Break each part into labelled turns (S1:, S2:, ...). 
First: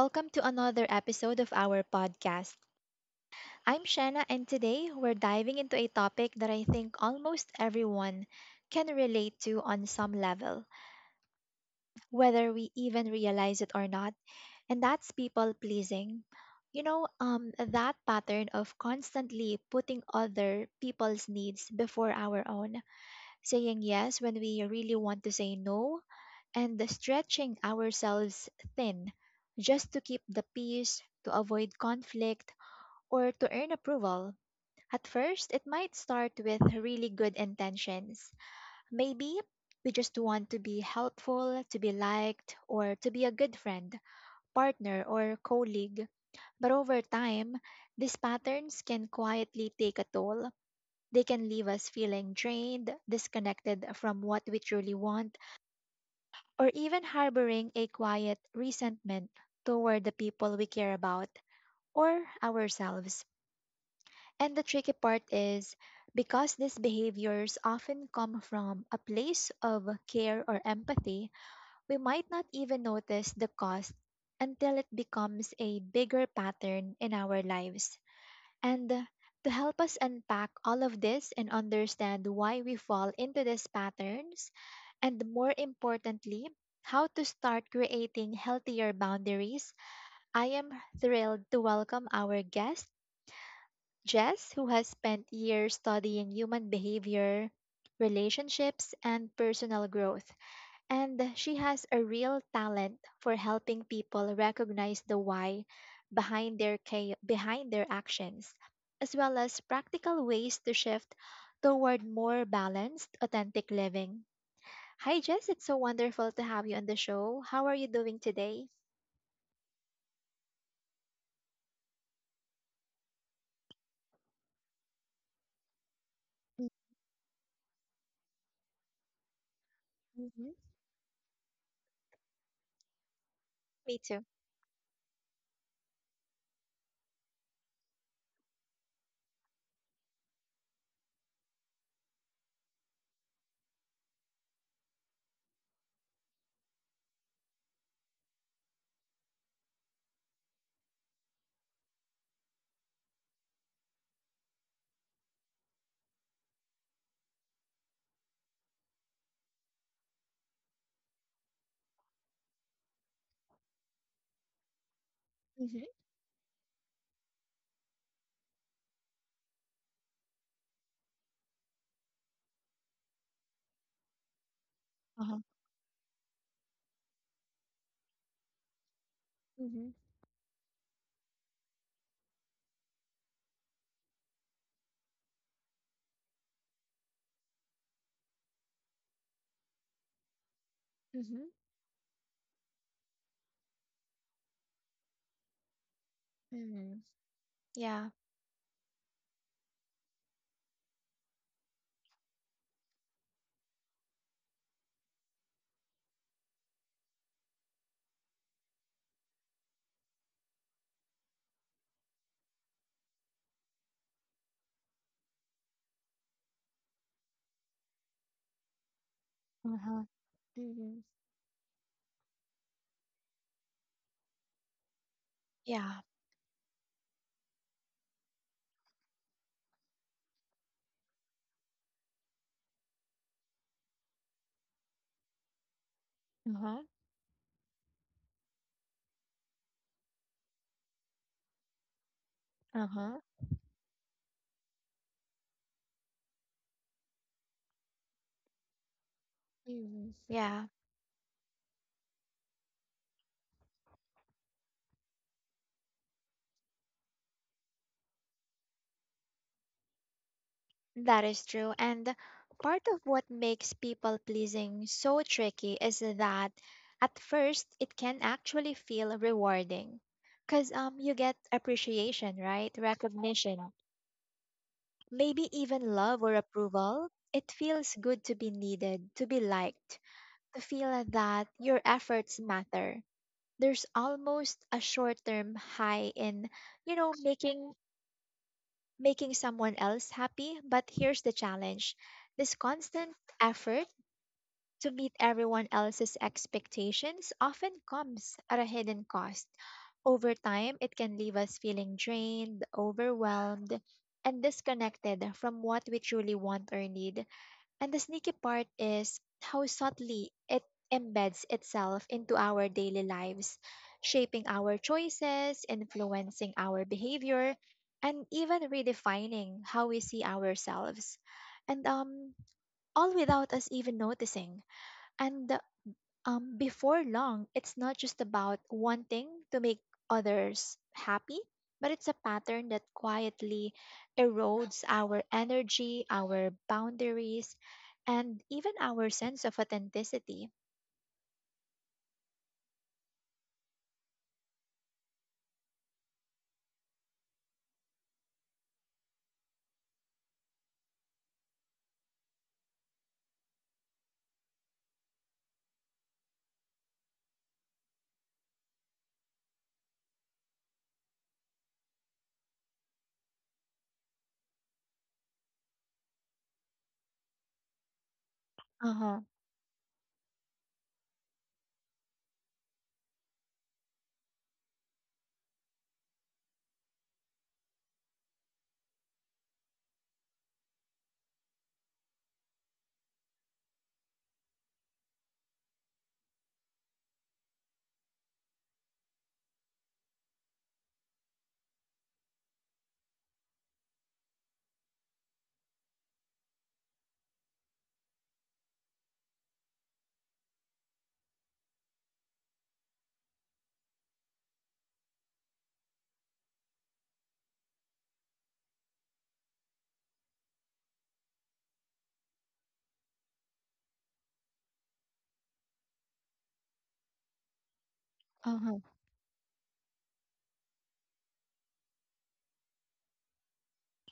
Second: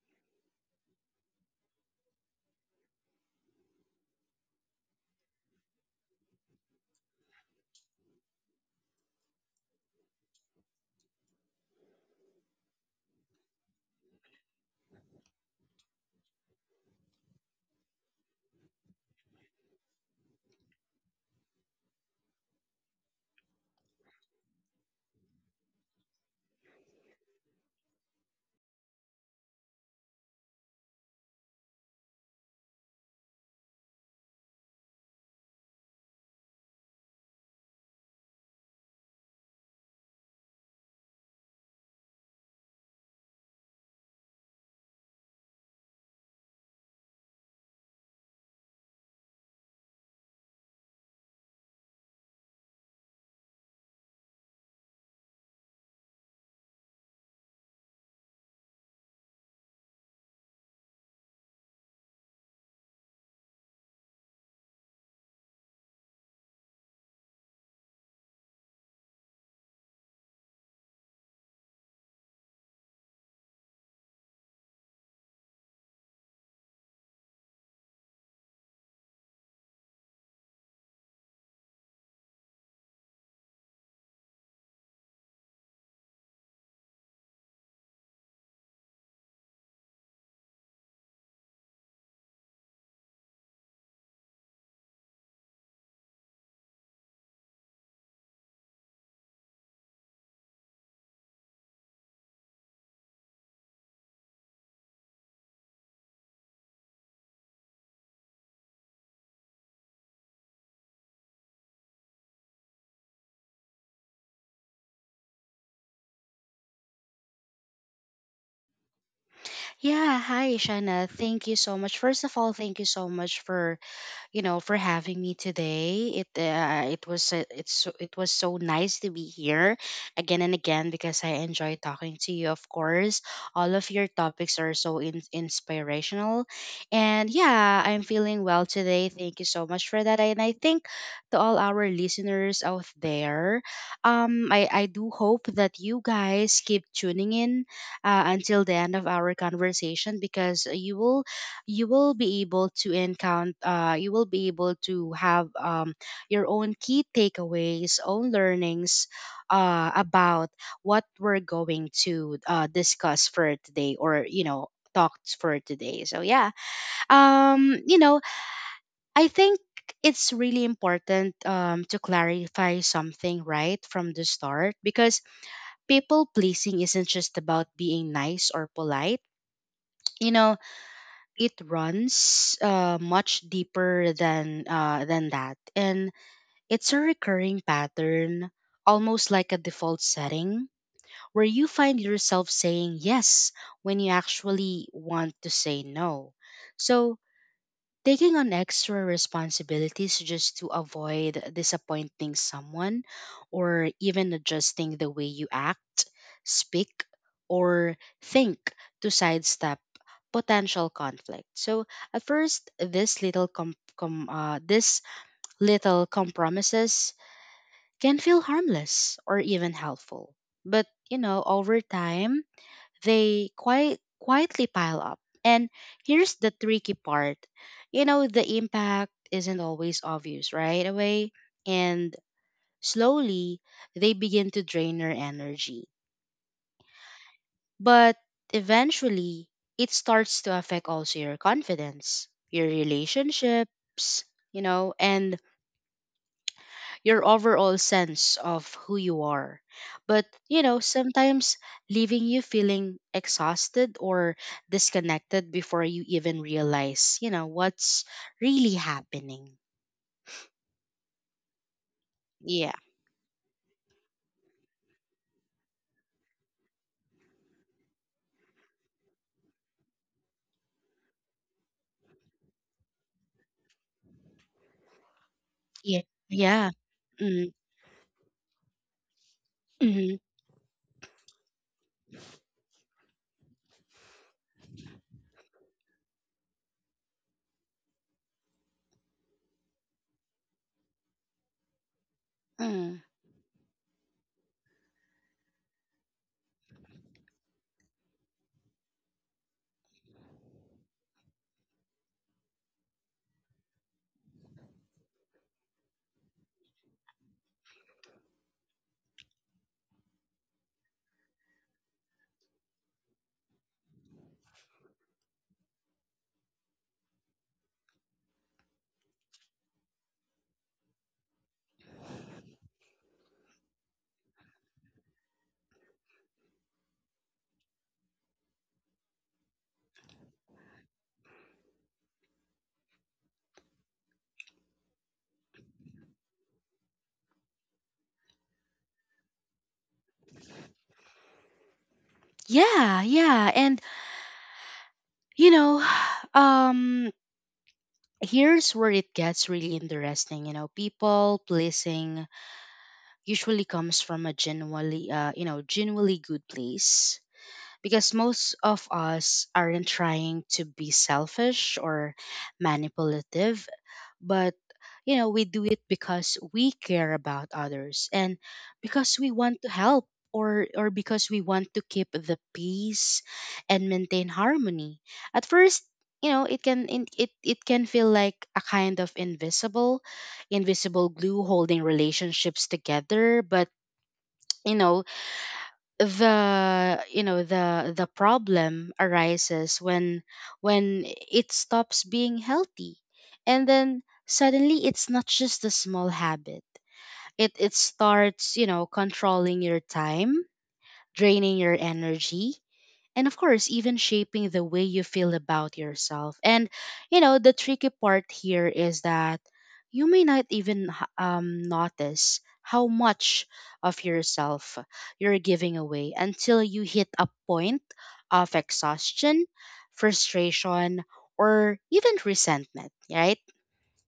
S1: Welcome to another episode of our podcast. I'm Shanna, and today we're diving into a topic that I think almost everyone can relate to on some level, whether we even realize it or not, and that's people pleasing. That pattern of constantly putting other people's needs before our own, saying yes when we really want to say no, and the stretching ourselves thin just to keep the peace, to avoid conflict, or to earn approval. At first, it might start with really good intentions. Maybe we just want to be helpful, to be liked, or to be a good friend, partner, or colleague. But over time, these patterns can quietly take a toll. They can leave us feeling drained, disconnected from what we truly want, or even harboring a quiet resentment toward the people we care about or ourselves. And the tricky part is, because these behaviors often come from a place of care or empathy, we might not even notice the cost until it becomes a bigger pattern in our lives. And To help us unpack all of this and understand why we fall into these patterns, and more importantly, how to start creating healthier boundaries, I am thrilled to welcome our guest, Jess, who has spent years studying human behavior, relationships, and personal growth. And she has a real talent for helping people recognize the why behind their actions, as well as practical ways to shift toward more balanced, authentic living. Hi Jess, it's so wonderful to have you on the show. How are you doing today?
S2: Yeah, hi, Shana. Thank you so much. First of all, thank you so much for, for having me today. It it was it's so- it was so nice to be here again
S1: Mm-hmm.
S2: and again because I enjoy talking to you. Of course, all of
S1: Me
S2: your
S1: too.
S2: topics are so inspirational, and yeah, I'm feeling well today. Thank you so much for that, and I think to all our listeners out there, I do hope that you guys keep tuning in until the end of our conversation because you will be able to encounter you will be able to have your own key takeaways own learnings about what we're going to discuss for today or talked for
S1: Mm-hmm.
S2: today so yeah. Um you know i think it's really important to clarify something right from the start because
S1: Uh-huh.
S2: people pleasing isn't just about being nice or polite.
S1: Mm-hmm.
S2: you know it runs much deeper than that, and it's a recurring pattern, almost like a default setting where
S1: Mm-hmm.
S2: you find yourself saying yes when you actually want to say no.
S1: Mm-hmm.
S2: So
S1: Yeah.
S2: taking on extra responsibilities just to avoid disappointing someone, or even adjusting the way you act, speak, or think to sidestep potential conflict. So at first, this little compromises can feel harmless or even
S1: Uh-huh.
S2: helpful. But
S1: Mm-hmm.
S2: you know, over time, they quite quietly pile up. And
S1: Yeah.
S2: here's the tricky part. You know, the impact isn't always obvious right away, and slowly they begin to drain your energy.
S1: Uh-huh.
S2: But eventually, it starts to affect also your confidence, your
S1: Uh-huh.
S2: relationships, you know, and your overall sense of who you are.
S1: Mm-hmm.
S2: But, you
S1: Yeah.
S2: know, sometimes leaving you feeling exhausted or disconnected before you even realize, you know, what's really happening.
S1: That is true. And
S2: Yeah.
S1: part of what makes people pleasing so tricky is that at first it can actually feel rewarding because you get appreciation, right? Recognition, maybe
S2: Yeah.
S1: even love or
S2: Yeah.
S1: approval.
S2: Mm,
S1: It feels good to be needed, to be liked,
S2: mhm,
S1: to feel that your efforts matter. There's almost a short term high in, you know, making making someone else happy, but here's the challenge, this
S2: mm.
S1: constant effort to meet everyone else's expectations often comes at a hidden cost. Over time, it can leave us feeling drained, overwhelmed, and disconnected from what we truly want or need. And the sneaky part is how subtly it embeds itself into our daily lives, shaping our choices, influencing our behavior, and even redefining how we see ourselves. And All without us even noticing. And before long, it's not just about wanting to make others happy, but it's a pattern that quietly erodes our energy, our boundaries, and even our sense of authenticity.
S2: Yeah, yeah. And you know, um here's where it gets really interesting, you know. People pleasing usually comes from a genuinely good place because most of us aren't trying to be selfish or manipulative, but you know, we do it because we care about others and
S1: Uh
S2: because
S1: huh.
S2: we want to help, or because we want to keep the peace and maintain harmony. At first, you know, it can feel like a kind of invisible glue holding relationships together, but you know, the problem arises when it stops being healthy, and then suddenly it's not just a small habit. It starts, you know, controlling your time, draining your energy, and of course even shaping the way you feel about yourself. And you know, the tricky part here is that you may not even notice how much of yourself you're giving away until you hit a point
S1: Uh
S2: of
S1: huh.
S2: exhaustion, frustration, or even resentment, right?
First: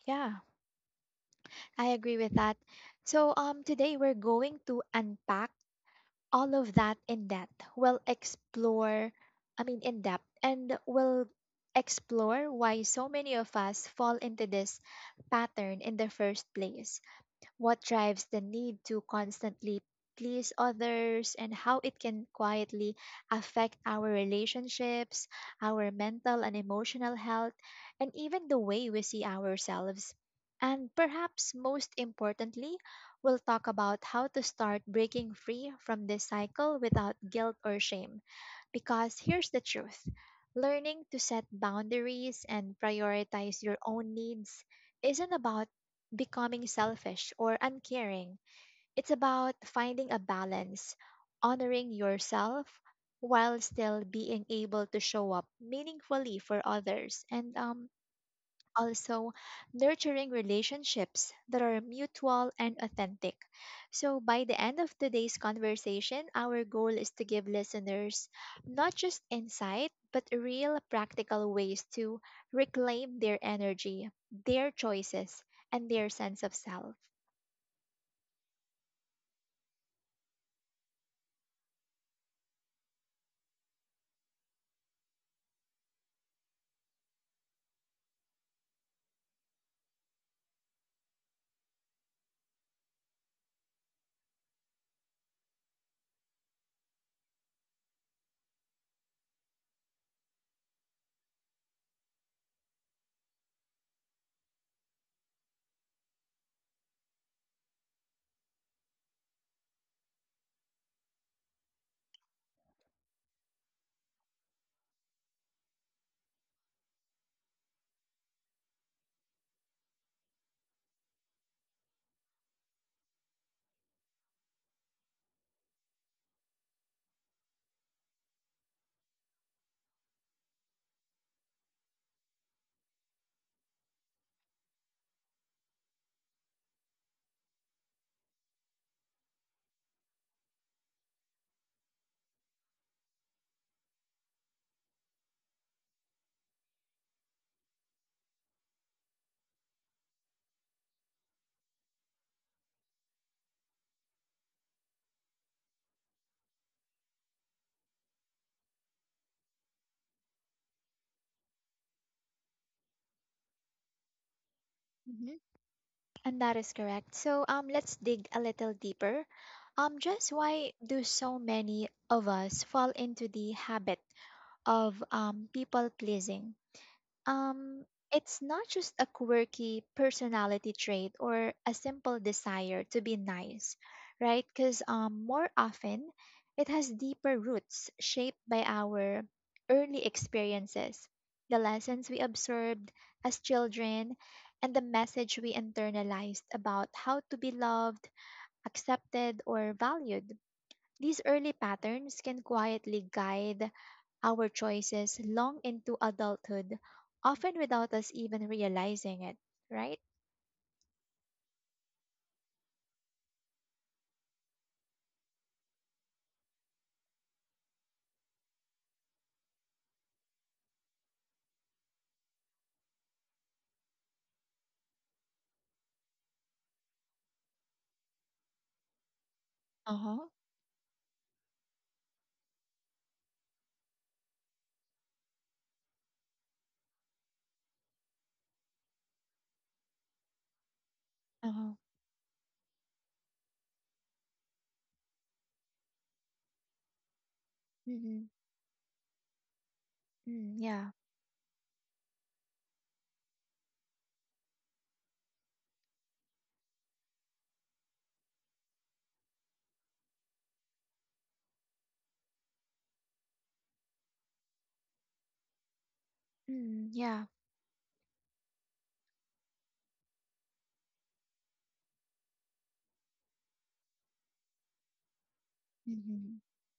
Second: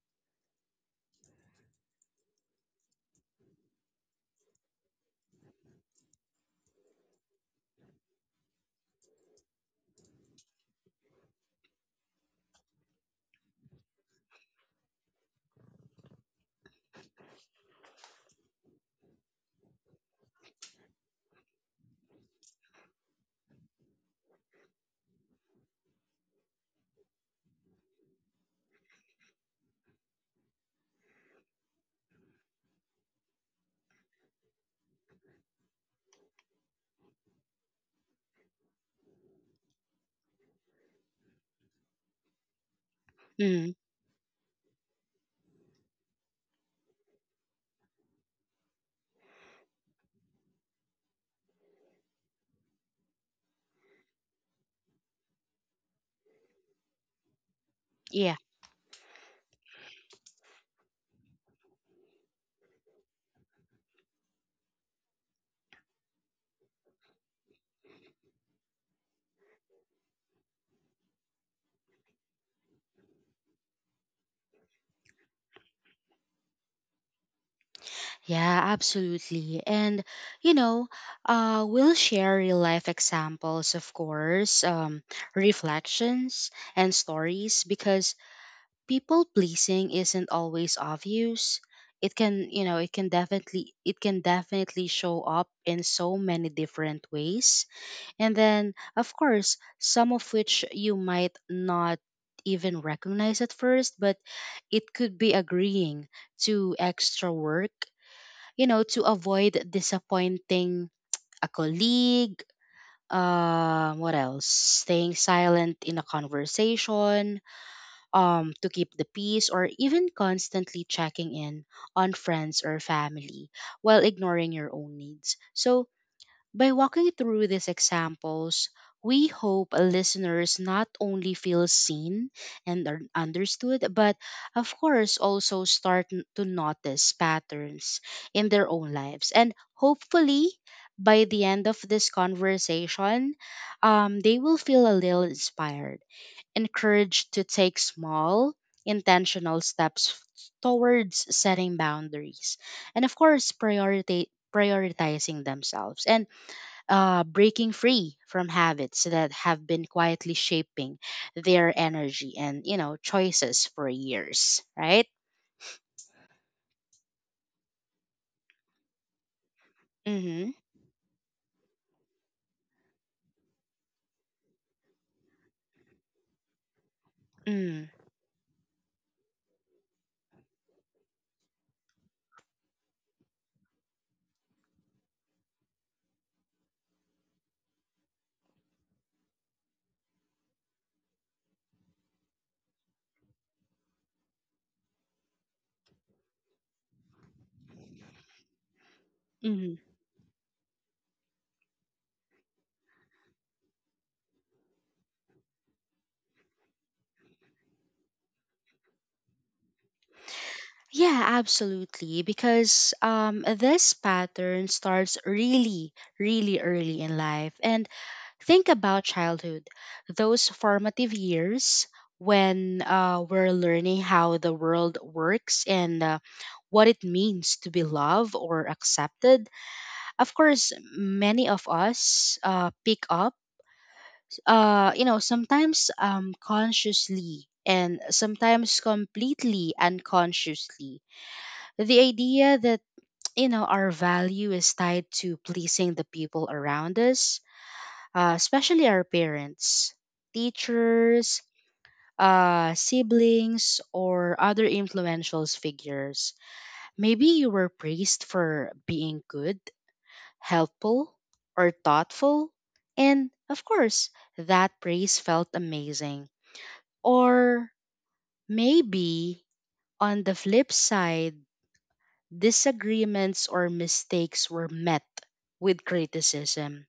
S1: Yeah, I agree with that. So, today we're going to unpack all of that in depth. We'll explore, I mean, in depth, and we'll explore why so many of us fall into this pattern in the first place, what drives the need to constantly please others, and how it can quietly affect our relationships, our mental and emotional health, and even the way we see ourselves. And perhaps most importantly, we'll talk about how to start breaking free from this cycle without guilt or shame. Because here's the truth, learning to set boundaries and prioritize
S2: Mm.
S1: your own needs isn't about becoming selfish or uncaring. It's about finding a balance, honoring yourself while still being able to show up meaningfully for others. And also nurturing relationships that are mutual and authentic. So, by the end of today's conversation, our goal is to give listeners not just insight, but real practical ways to reclaim their energy, their choices, and their sense of self.
S2: Yeah, absolutely. And, you know, we'll share real life examples, of course, reflections, and stories because people pleasing isn't always obvious. It can, you know, it can definitely show up in so many different ways. And then, of course, some of which you might not even recognize at first, but it could be agreeing to extra work, you know, to avoid disappointing a colleague. What else? Staying silent in a conversation, to keep the peace, or even constantly checking in on friends or family while ignoring your own needs. So, by walking through these examples, we hope listeners not only feel seen and are understood, but of course also to notice patterns in their own lives. And hopefully, by the end of this conversation, they will feel a little inspired, encouraged to take small, intentional steps towards setting boundaries, and of course, prioritizing themselves. And breaking free from habits that have been quietly shaping their energy and you know choices for years, right?
S1: Mhm. And that is correct. So, let's dig a little deeper. Just
S2: Mm-hmm.
S1: why do so many of us fall into the habit of people pleasing?
S2: Mm.
S1: Um, it's not just a quirky personality trait or a simple desire to be nice, right? Because more often, it has deeper roots shaped by our early experiences, the lessons we absorbed as children, and the message we internalized about how to be loved, accepted,
S2: Mm.
S1: or valued. These early patterns can quietly guide our choices long into adulthood, often without us even realizing it, right?
S2: Yeah, absolutely. Because this pattern starts really, really early in life. And think about childhood, those formative years when we're learning how the world works and what it means to be loved or accepted.
S1: Uh
S2: Of
S1: huh.
S2: course, many of us pick up, you know, sometimes consciously and sometimes completely unconsciously.
S1: Uh huh.
S2: The idea that, you know, our value is tied to pleasing the people around us,
S1: Mm-hmm.
S2: especially our parents,
S1: Mm, yeah.
S2: teachers, siblings, or other influential figures. Maybe you were praised for being good, helpful, or thoughtful. And of course, that praise felt amazing.
S1: Mm, yeah.
S2: Or maybe on the flip side, disagreements or mistakes were met with
S1: Mm-hmm.
S2: criticism,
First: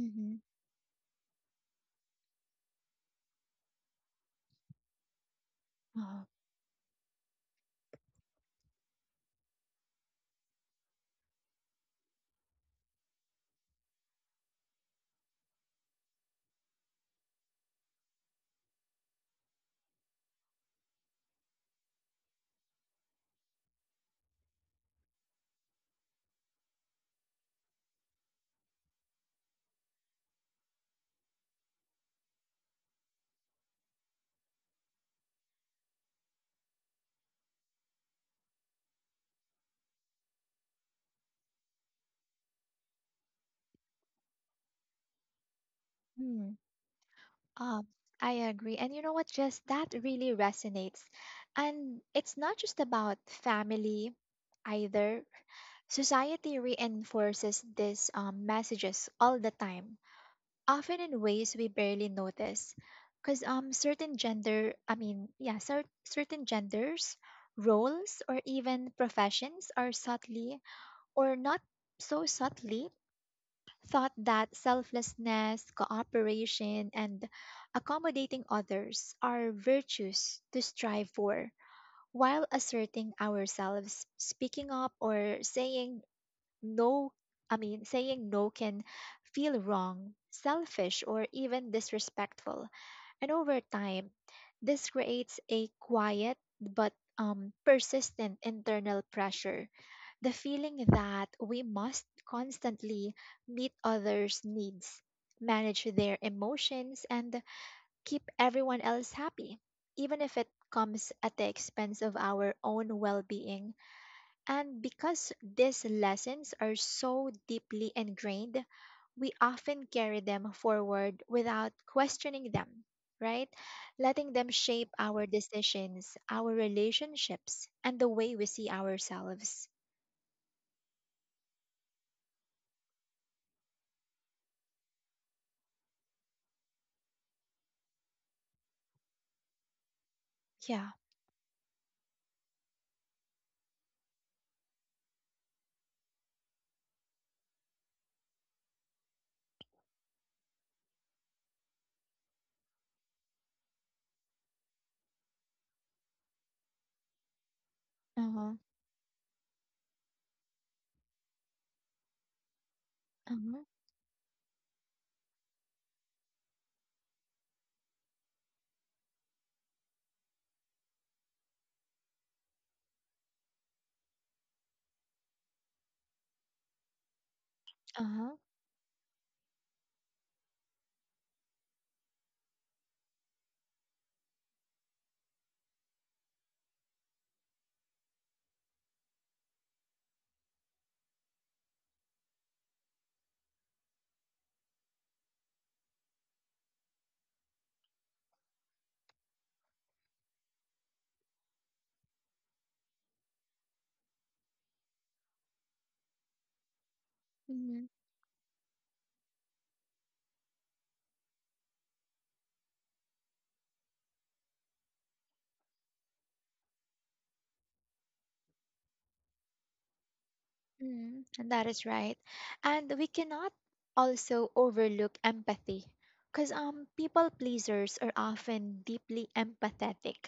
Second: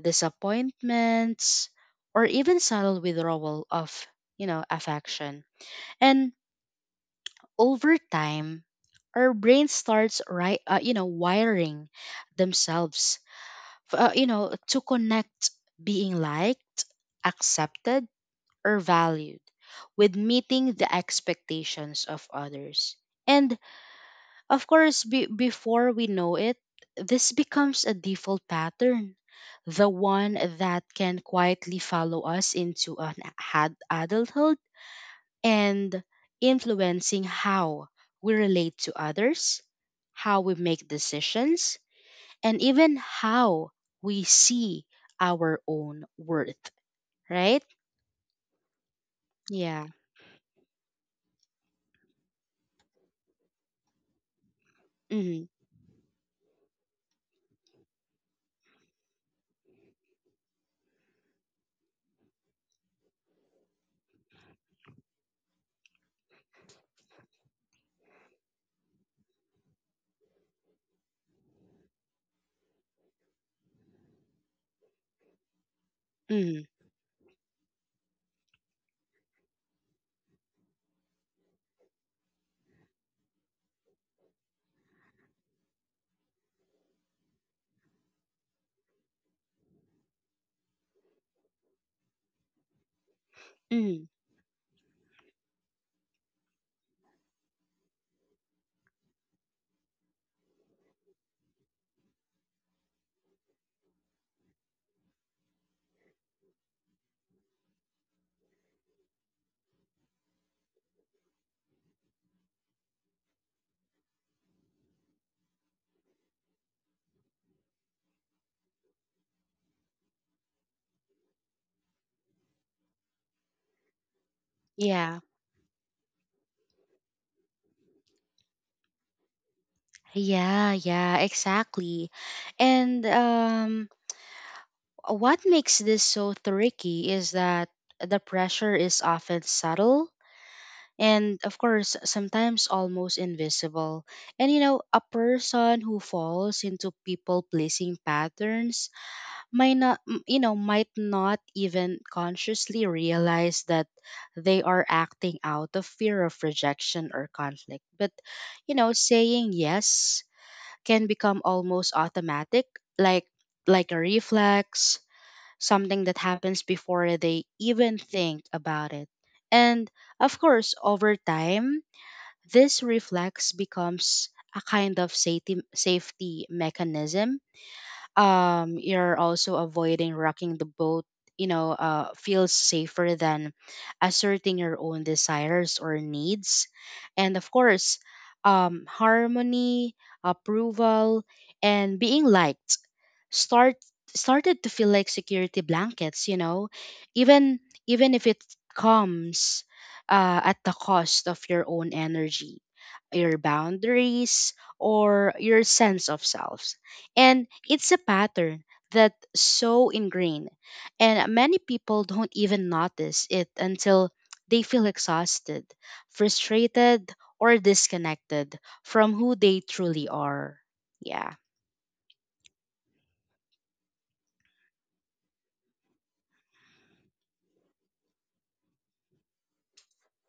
S1: Mm-hmm.
S2: disappointments, or even subtle withdrawal of, you know, affection.
S1: Uh huh.
S2: And over time, our brain starts, wiring themselves to connect being liked, accepted, or valued with meeting the expectations of others. And of course, before we know it, this becomes a default pattern, the one that can quietly follow us into an had adulthood and influencing how we relate to others, how we make decisions, and even how we see our own
S1: Mm,
S2: worth, right?
S1: um, I agree. And you know what? Just
S2: Yeah.
S1: that really resonates. And it's not just about family either.
S2: Mm-hmm.
S1: Society reinforces these messages all the time, often in ways we barely notice, because certain gender I mean yeah cer- certain genders, roles, or even professions are subtly or not so subtly thought that selflessness,
S2: Mm-hmm.
S1: cooperation, and accommodating others are virtues to strive for, while asserting ourselves, speaking up, or saying no i mean saying no can feel wrong, selfish, or even disrespectful. And over
S2: Mm-hmm.
S1: time, this creates a quiet but persistent internal pressure, the feeling that we must constantly meet others needs, manage their emotions, and keep everyone else happy, even if it comes at the expense of our own well-being. And because these lessons are so deeply ingrained, we often carry them forward without questioning them, right? Letting them shape
S2: Yeah.
S1: our decisions, our relationships, and the way we see ourselves.
S2: Yeah, yeah, exactly. And what makes this so tricky is that the pressure is often subtle
S1: Yeah.
S2: and, of course, sometimes almost invisible. And, you know, a person who falls into people pleasing patterns might not m- you know might not even consciously realize that they are acting out of fear of rejection or conflict. But
S1: Uh huh.
S2: you know, saying yes can become almost automatic, like
S1: Uh huh.
S2: like a reflex, something that happens before they even think about it. And of course, over time, this reflex becomes a kind of safety mechanism.
S1: Uh
S2: Um, you're also avoiding rocking the boat, you know, feels safer than asserting your own desires or needs. And of course, harmony, approval, and being liked start started to feel like security blankets, you know, even even if it comes at the cost of your own energy, your boundaries, or your sense of self. And
S1: huh.
S2: it's a pattern that's so ingrained, and many people don't even notice it until they feel exhausted, frustrated, or disconnected from who they truly are.
S1: Mm,
S2: Yeah.
S1: that is right. And we cannot also overlook empathy, because people pleasers are often deeply empathetic.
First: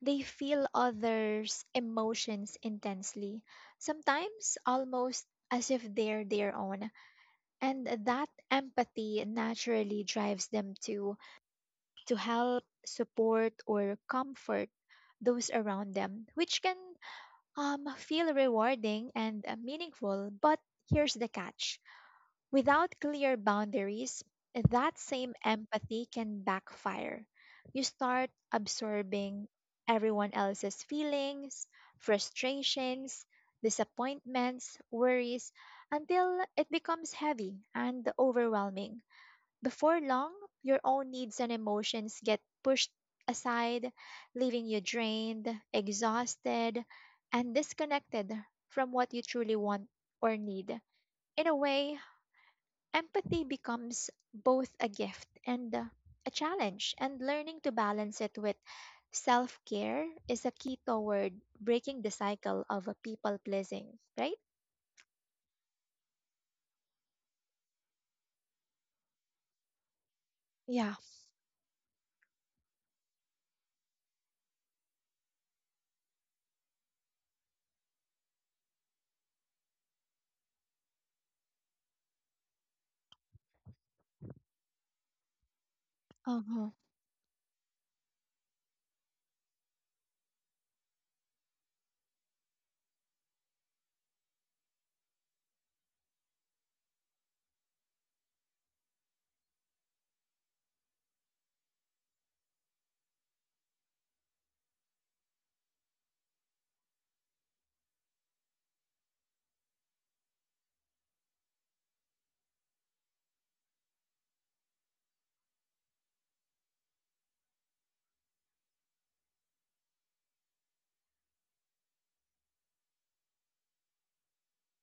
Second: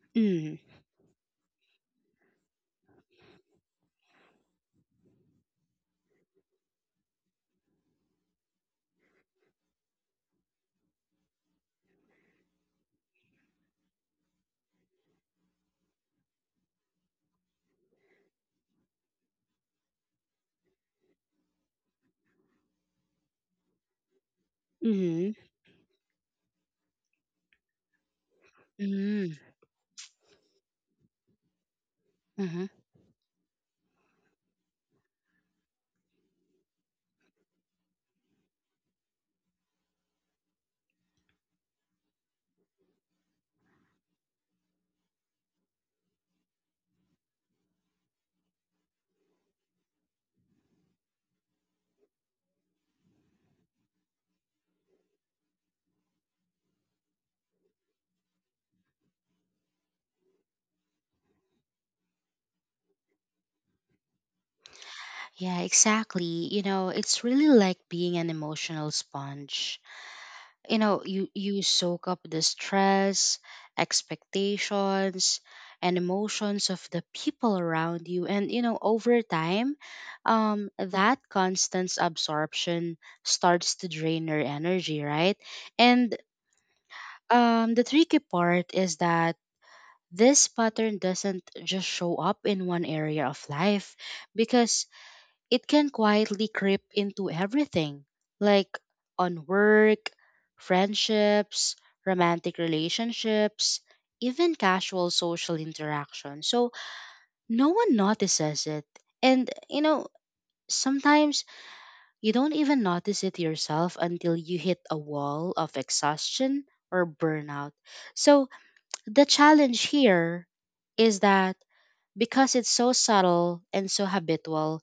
S1: They
S2: Mm-hmm.
S1: feel others' emotions intensely, sometimes almost as if they're their own. And that empathy naturally drives them to help, support, or comfort those around them, which can feel rewarding and meaningful, but here's the catch, without clear boundaries, that
S2: Mm-hmm.
S1: same empathy can backfire. You start
S2: Mm,
S1: absorbing everyone else's feelings,
S2: mhm.
S1: frustrations, disappointments, worries, until it becomes heavy and overwhelming. Before long, your own needs and emotions get pushed aside, leaving you drained, exhausted, and disconnected from what you truly want or need. In a way, empathy becomes both a gift and a challenge, and learning to balance it with self care is a key toward breaking the cycle of a people pleasing, right?
S2: Yeah, exactly. You know, it's really like being an emotional sponge. You
S1: Yeah.
S2: know, you soak up the stress, expectations, and emotions of the people around you, and you know, over time, that constant absorption starts to drain your energy, right? And
S1: Uh-huh.
S2: the tricky part is that this pattern doesn't just show up in one area of life because it can quietly creep into everything, like on work, friendships, romantic relationships, even casual social interaction. So no one notices it. And, you know, sometimes you don't even notice it yourself until you hit a wall of exhaustion or burnout. So the challenge here is that because it's so subtle and so habitual,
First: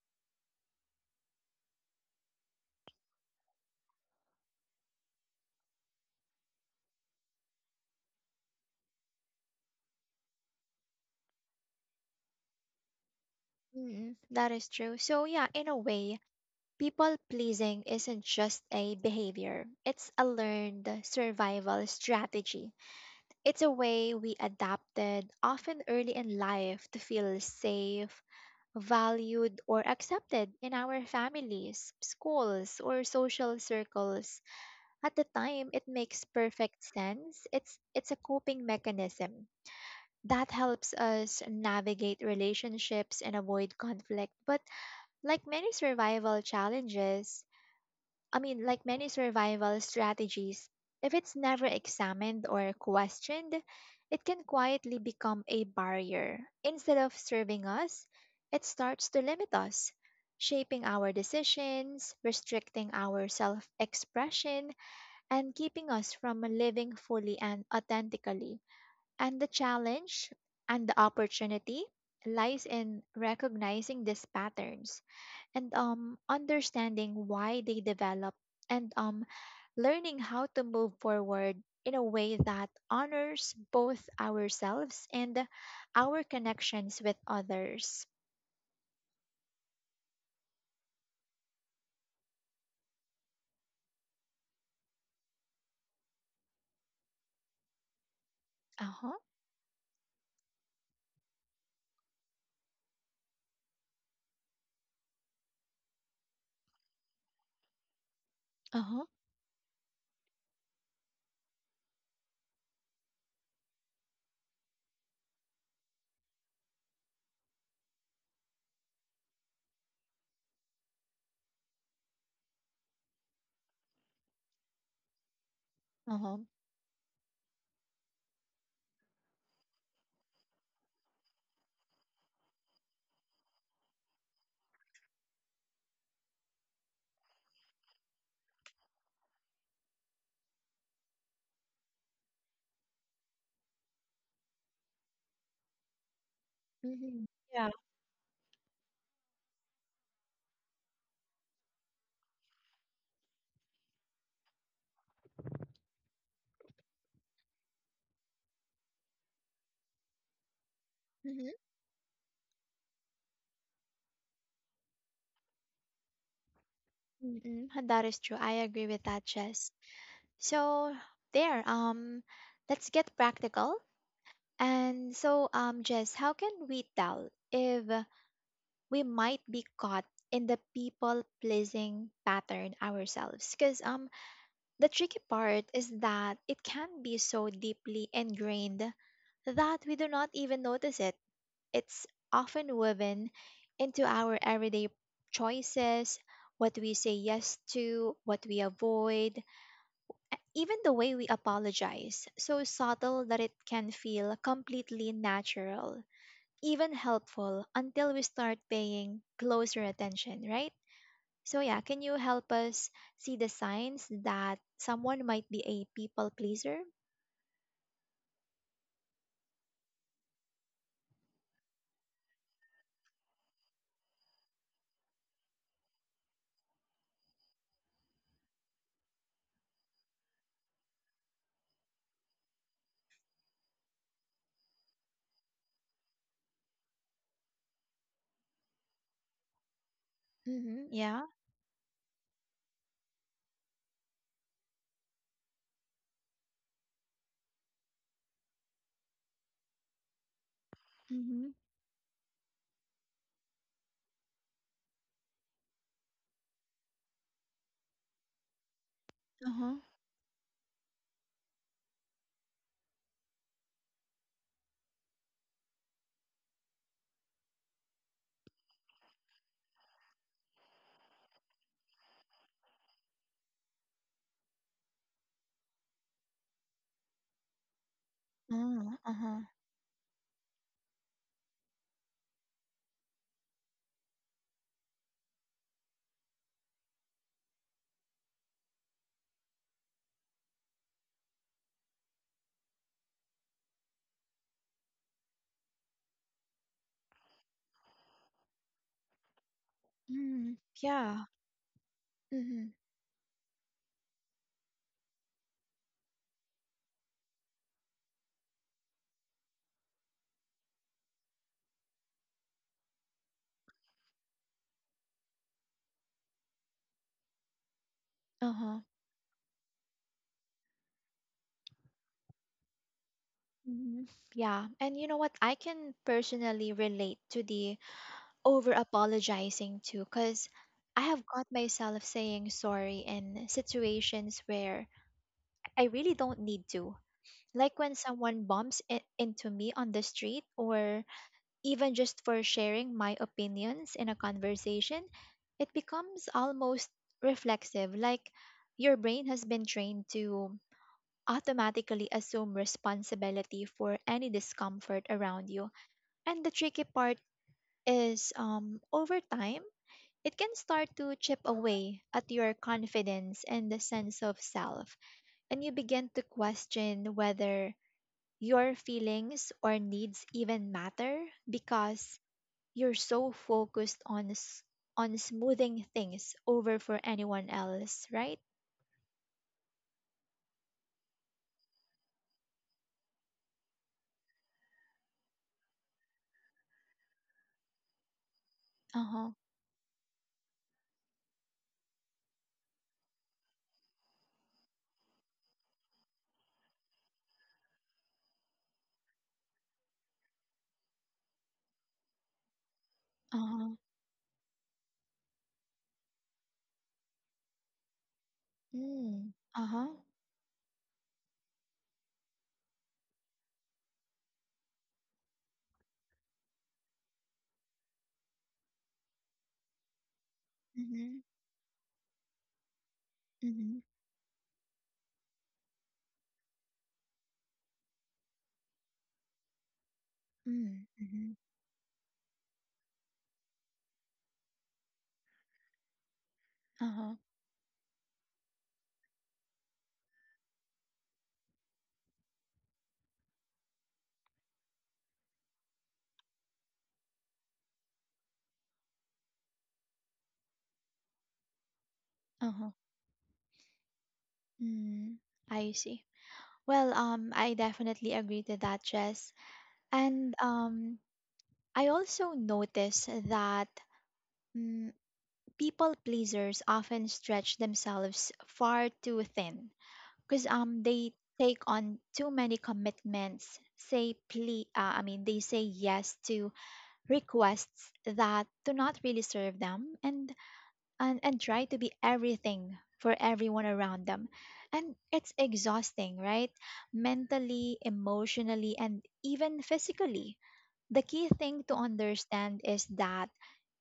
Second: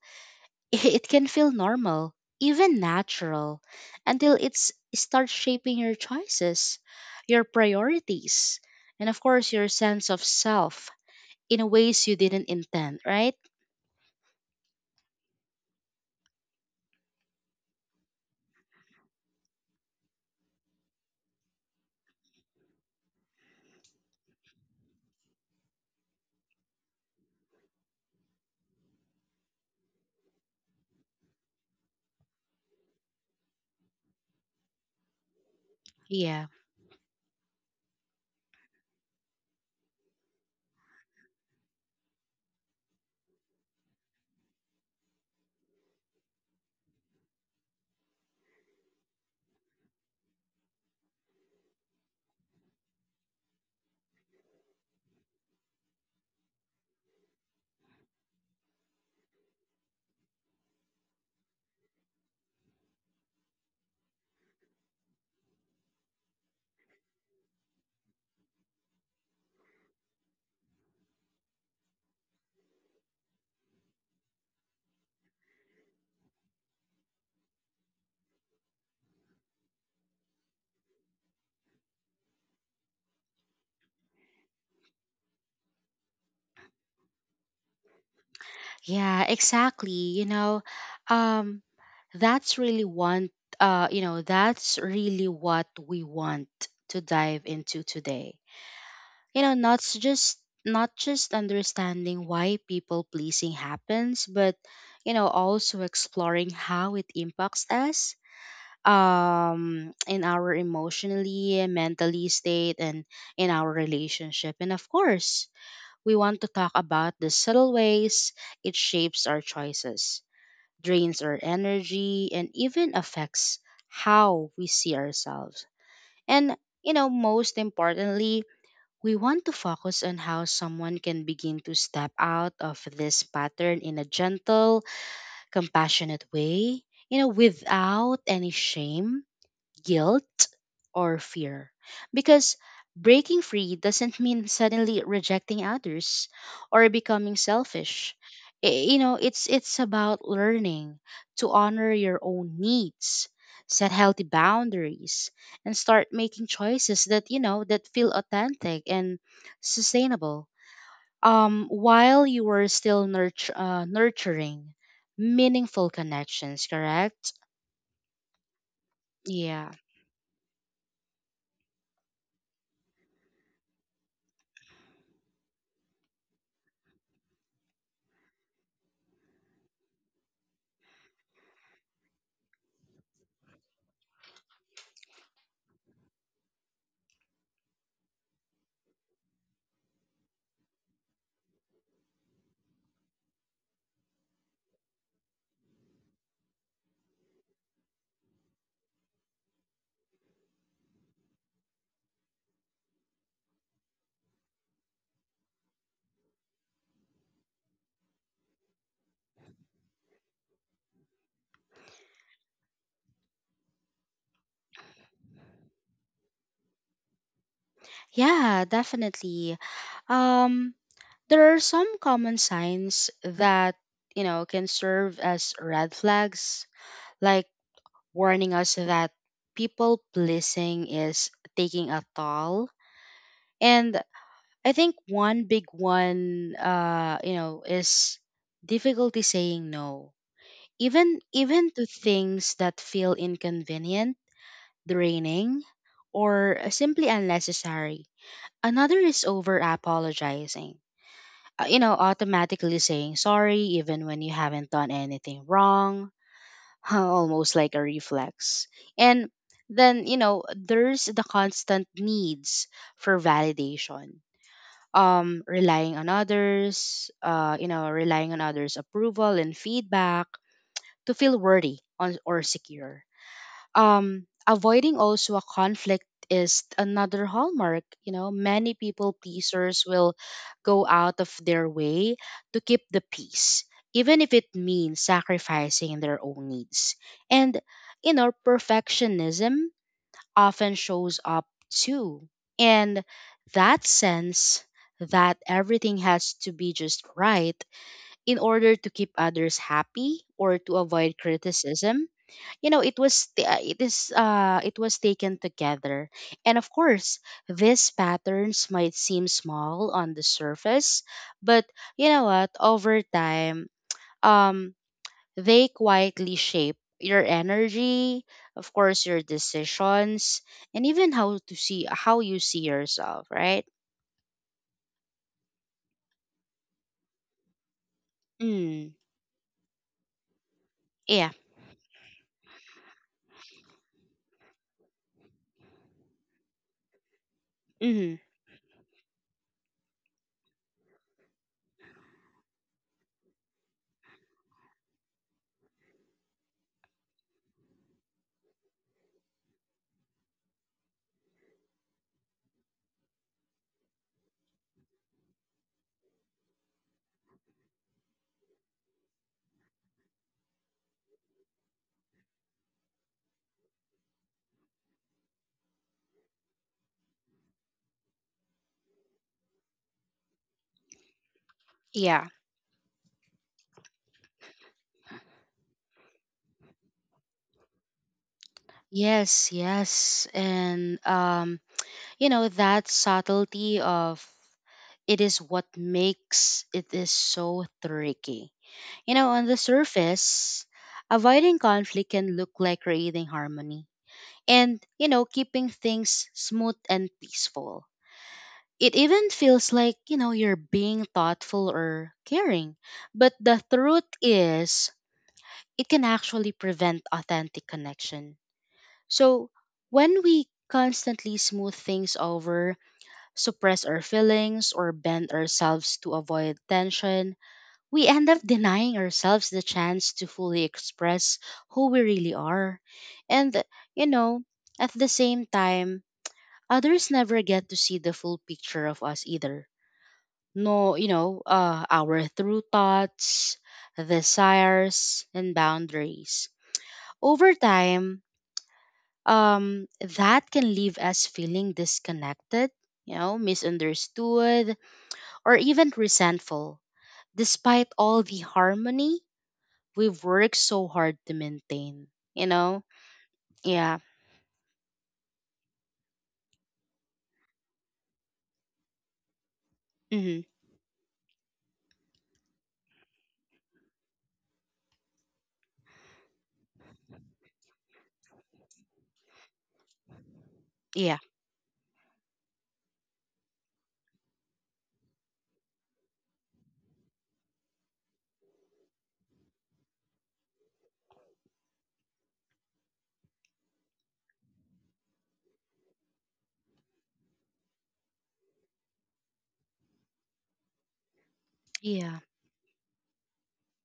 S2: it can feel normal, even natural, until it starts shaping your choices, your priorities, and of course, your sense of self in ways you didn't intend, right?
S1: Mm, that is true. So yeah, in a way, people pleasing isn't just a behavior, it's a learned survival strategy. It's a way we adapted, often early in life, to feel safe, valued, or accepted in our families, schools, or social circles. At the time, it makes
S2: Yeah.
S1: perfect sense. It's a coping mechanism that helps us navigate relationships and avoid conflict. But like many survival challenges, like many survival strategies, if it's never examined or questioned, it can quietly become a barrier. Instead of serving us, it starts to limit us, shaping our decisions, restricting our self expression, and keeping us from living fully and authentically. And the challenge and the opportunity lies in recognizing these patterns, and understanding why they develop, and learning how to move forward in a way that honors both ourselves and our connections with others.
S2: Yeah, exactly. You know, um, that's really want that's really what we want to dive into today.
S1: Uh-huh.
S2: You know, not just understanding why people pleasing happens, but you know, also exploring how it impacts us,
S1: Uh-huh.
S2: um, in our emotionally mentally state and in our relationship. And of course, we want to talk about the subtle ways it shapes our choices, drains our energy, and even affects how we see ourselves.
S1: Uh-huh.
S2: And you know, most importantly, we want to focus on how someone can begin to step out of this pattern in a gentle, compassionate way, you know, without any shame, guilt, or fear. Because breaking free doesn't mean suddenly rejecting others or
S1: Hmm.
S2: becoming
S1: Yeah.
S2: selfish. You know, it's about learning to honor your own needs, set healthy boundaries, and start making choices that, you know, that feel authentic and sustainable.
S1: Mm-hmm.
S2: Um, while you are still nurturing meaningful connections, correct?
S1: Mm-hmm. And that is true. I agree with that,
S2: Yeah.
S1: Jess. So there, let's get practical. And so, Jess, how can we tell if we might be caught in the people pleasing pattern ourselves, because the tricky part is that it can be so deeply ingrained that we do not even notice it. It's often woven into our everyday choices, what we say yes to, what we avoid, even the way we apologize, so subtle that it can feel completely natural, even helpful, until we start paying closer attention, right? So, yeah, can you help us see the signs that someone might be a people pleaser?
S2: Yeah, definitely. Um, there are some common signs that, you know, can serve as red flags, like warning us that people pleasing is taking a toll. And I think one big one, you know, is difficulty saying no.
S1: Mm-hmm,
S2: Even
S1: yeah.
S2: even to things that feel inconvenient, draining, or simply unnecessary. Another is over apologizing,
S1: Mm-hmm.
S2: you know, automatically saying sorry even when you haven't done anything wrong, almost like a reflex. And
S1: Uh-huh.
S2: then, you know, there's the constant needs for validation. Relying on others, relying on others' approval and feedback to feel worthy on, or secure, avoiding also a conflict is another hallmark. Many
S1: Mm.
S2: people pleasers will go out of their way to keep the peace, even if it means sacrificing their own needs. And perfectionism often shows up too, and that sense that everything has to be just right in order to keep others happy or
S1: Hmm.
S2: to avoid
S1: Yeah.
S2: criticism.
S1: mm hmm
S2: It was it is it was taken together. And of course, these patterns might seem small on the surface, but you know what over time, um they quietly shape your energy,
S1: uh huh. Uh huh. Mm. Yeah. Mm-hmm,
S2: of
S1: uh-huh.
S2: course your decisions, and even how you see yourself, right?
S1: Mm-hmm. Yeah. And you know what? I can personally relate to the over
S2: Mm,
S1: apologizing too, because I have
S2: yeah.
S1: got myself saying sorry in situations where I really don't need to. Like when
S2: Mm,
S1: someone into me on the street, or even just for sharing my opinions in a conversation, it becomes almost reflexive, like your brain has been trained to automatically assume responsibility for any discomfort around you. And the tricky part is, over time, it can start to chip away at your confidence and the sense of self, and you begin to question whether your feelings or needs even matter, because
S2: yeah.
S1: you're so focused on on smoothing things over for anyone else, right?
S2: Yes, and you know, that subtlety of it is what makes it is so tricky.
S1: Uh
S2: You know,
S1: huh.
S2: on the surface, avoiding conflict can look like creating harmony and, you know, keeping things smooth and peaceful. It even feels like, you know, you're being thoughtful or caring. But
S1: Uh
S2: the
S1: huh.
S2: truth is, it can actually prevent authentic connection.
S1: Mm.
S2: So,
S1: Uh huh.
S2: when we constantly smooth things over, suppress our feelings, or bend ourselves to avoid tension, we end up denying ourselves the chance to fully
S1: Mm-hmm.
S2: express who we really are. And,
S1: Mm-hmm.
S2: you know, at the same time, others never get to see the full picture of us either.
S1: Mm.
S2: No, you
S1: Mm-hmm.
S2: know, our true thoughts, desires, and boundaries.
S1: Uh huh.
S2: Over time, um, that can leave us feeling disconnected, you know, misunderstood, or even resentful, despite all the harmony we've worked so hard to maintain. You
S1: Uh huh.
S2: know? Yeah.
S1: Mm. I see. Well, I definitely agree to that, Jess. And
S2: Hmm.
S1: I also notice that mm, people pleasers often stretch themselves far too thin because they
S2: Yeah.
S1: take on too many commitments say ple- I mean they say yes to requests that do not really serve them and try to be everything for everyone around them, and it's exhausting, right? Mentally, emotionally, and even physically. The key thing to
S2: Yeah.
S1: understand is that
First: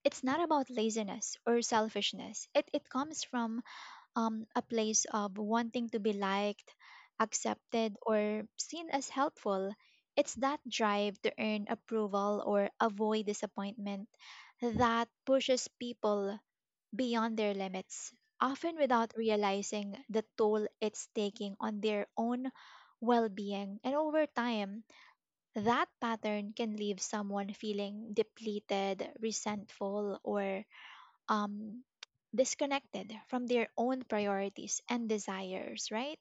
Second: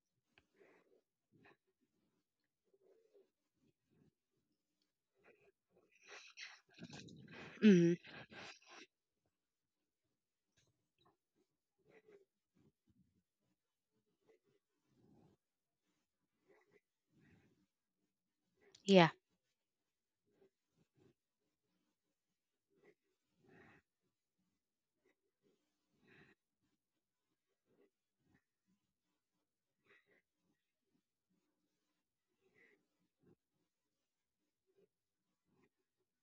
S1: it's not about laziness or selfishness. It comes from a place of wanting to be liked,
S2: Hmm.
S1: accepted, or seen as helpful. It's that drive to earn approval or avoid disappointment that pushes people beyond their limits, often
S2: Yeah.
S1: without realizing the toll it's taking on their own well being. And over time, that pattern can leave someone feeling depleted, resentful, or um, disconnected from their own priorities and desires, right?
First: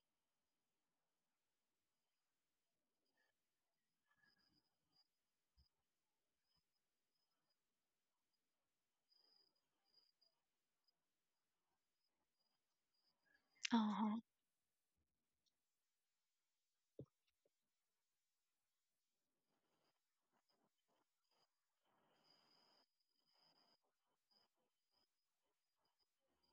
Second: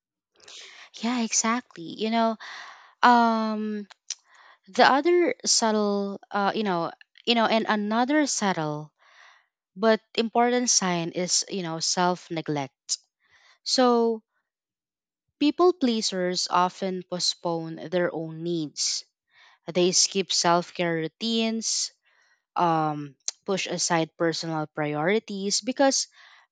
S2: Yeah, exactly. You know, um the other subtle you know, and another subtle but important sign is, you know, self-neglect.
S1: Uh-huh.
S2: So, people pleasers often postpone their own needs. They skip self-care routines, um, push aside personal priorities because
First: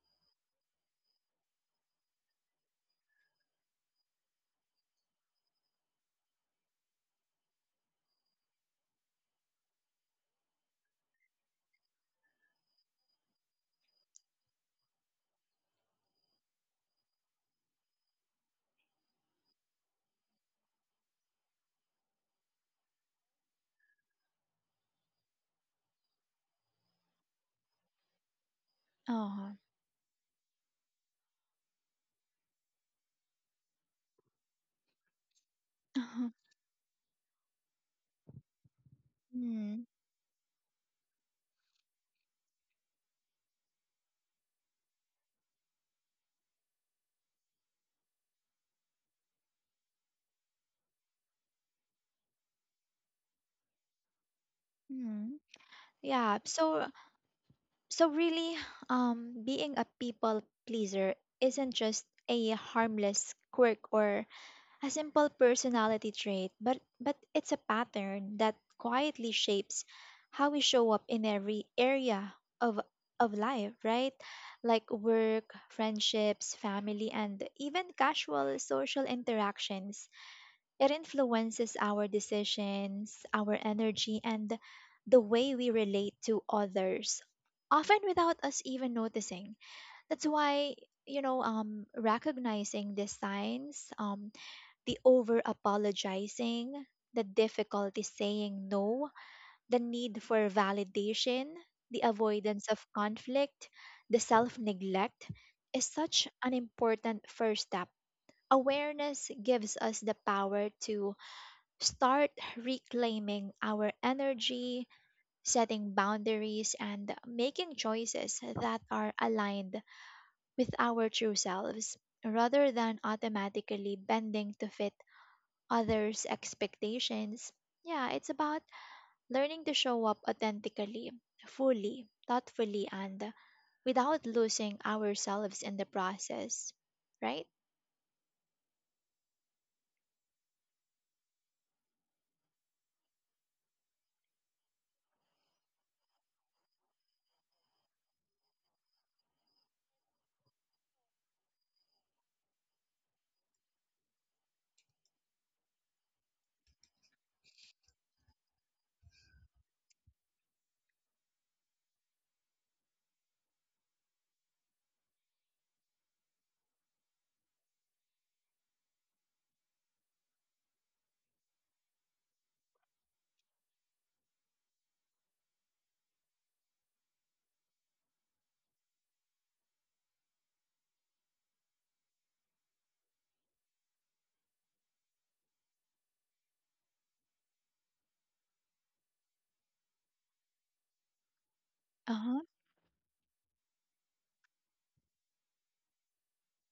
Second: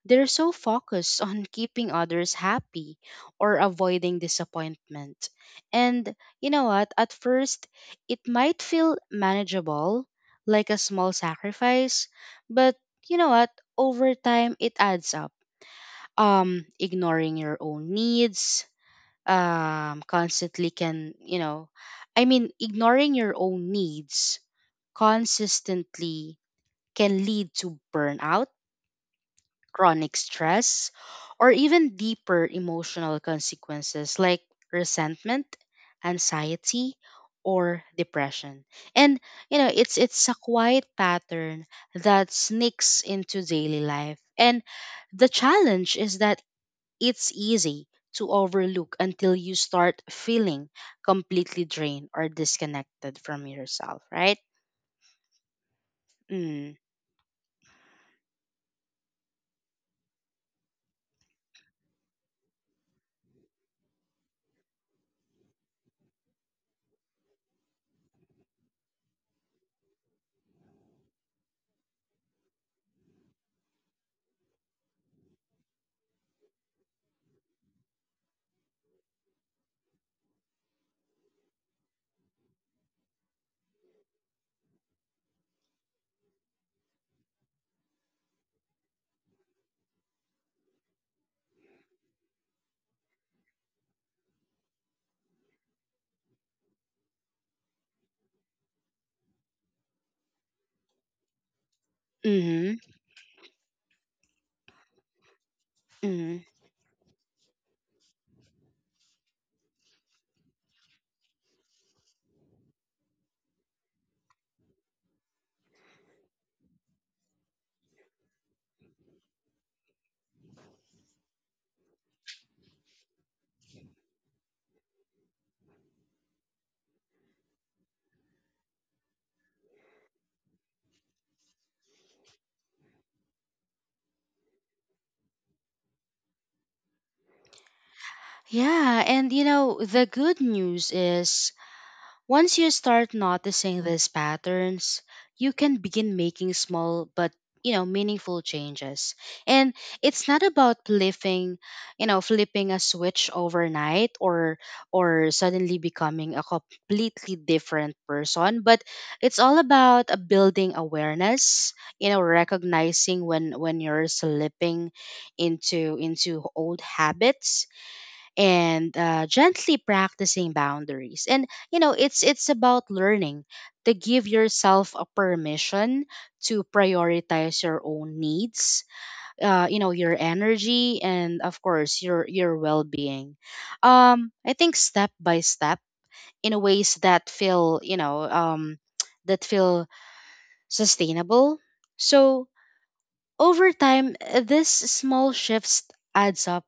S2: they're so focused on keeping others happy or avoiding disappointment. And you know what? At first, it might feel manageable, like a small sacrifice, but you know what? Over time, it adds up. Ignoring your own needs, constantly can, you know, I mean, Ignoring your own needs consistently can lead to burnout,
S1: Uh-huh.
S2: chronic stress, or even deeper emotional consequences like resentment,
S1: Uh-huh.
S2: anxiety, or depression. And you know,
S1: Mm,
S2: it's a quiet pattern that sneaks into daily life. And the challenge is that it's easy to overlook until you start feeling completely drained or disconnected from yourself, right?
S1: mm. Yeah.
S2: Mm.
S1: So really, being a people pleaser isn't just a harmless quirk or a simple personality trait, but it's a pattern that quietly shapes how we show up in every area of of life, right? Like work, friendships, family, and even casual social interactions. It influences our decisions, our energy, and the way we relate to others, often without us even noticing. That's why, you know, recognizing these signs, the over apologizing, the difficulty saying no, the need for validation, the avoidance
S2: Mhm.
S1: of conflict, the self neglect is such
S2: Mhm.
S1: an important first step. Awareness gives us the power to start reclaiming our energy, setting boundaries, and making choices that are aligned with our true selves rather than automatically bending to fit others' expectations. Yeah, it's about learning to show up authentically, fully, thoughtfully, and without losing ourselves in the process, right?
S2: Yeah, and you know, the good news is once you start noticing these patterns, you can begin making small but you know meaningful changes. And it's not about flipping you know flipping a switch overnight or suddenly becoming a completely different person, but it's all about building awareness, you know, recognizing when you're slipping into old habits, and gently practicing boundaries. And you know, it's about learning to give yourself a permission to prioritize your own needs, you know, your energy, and of course your well-being. I think step by step, in ways that feel that feel sustainable.
S1: Uh huh.
S2: So over time, this small shifts adds up,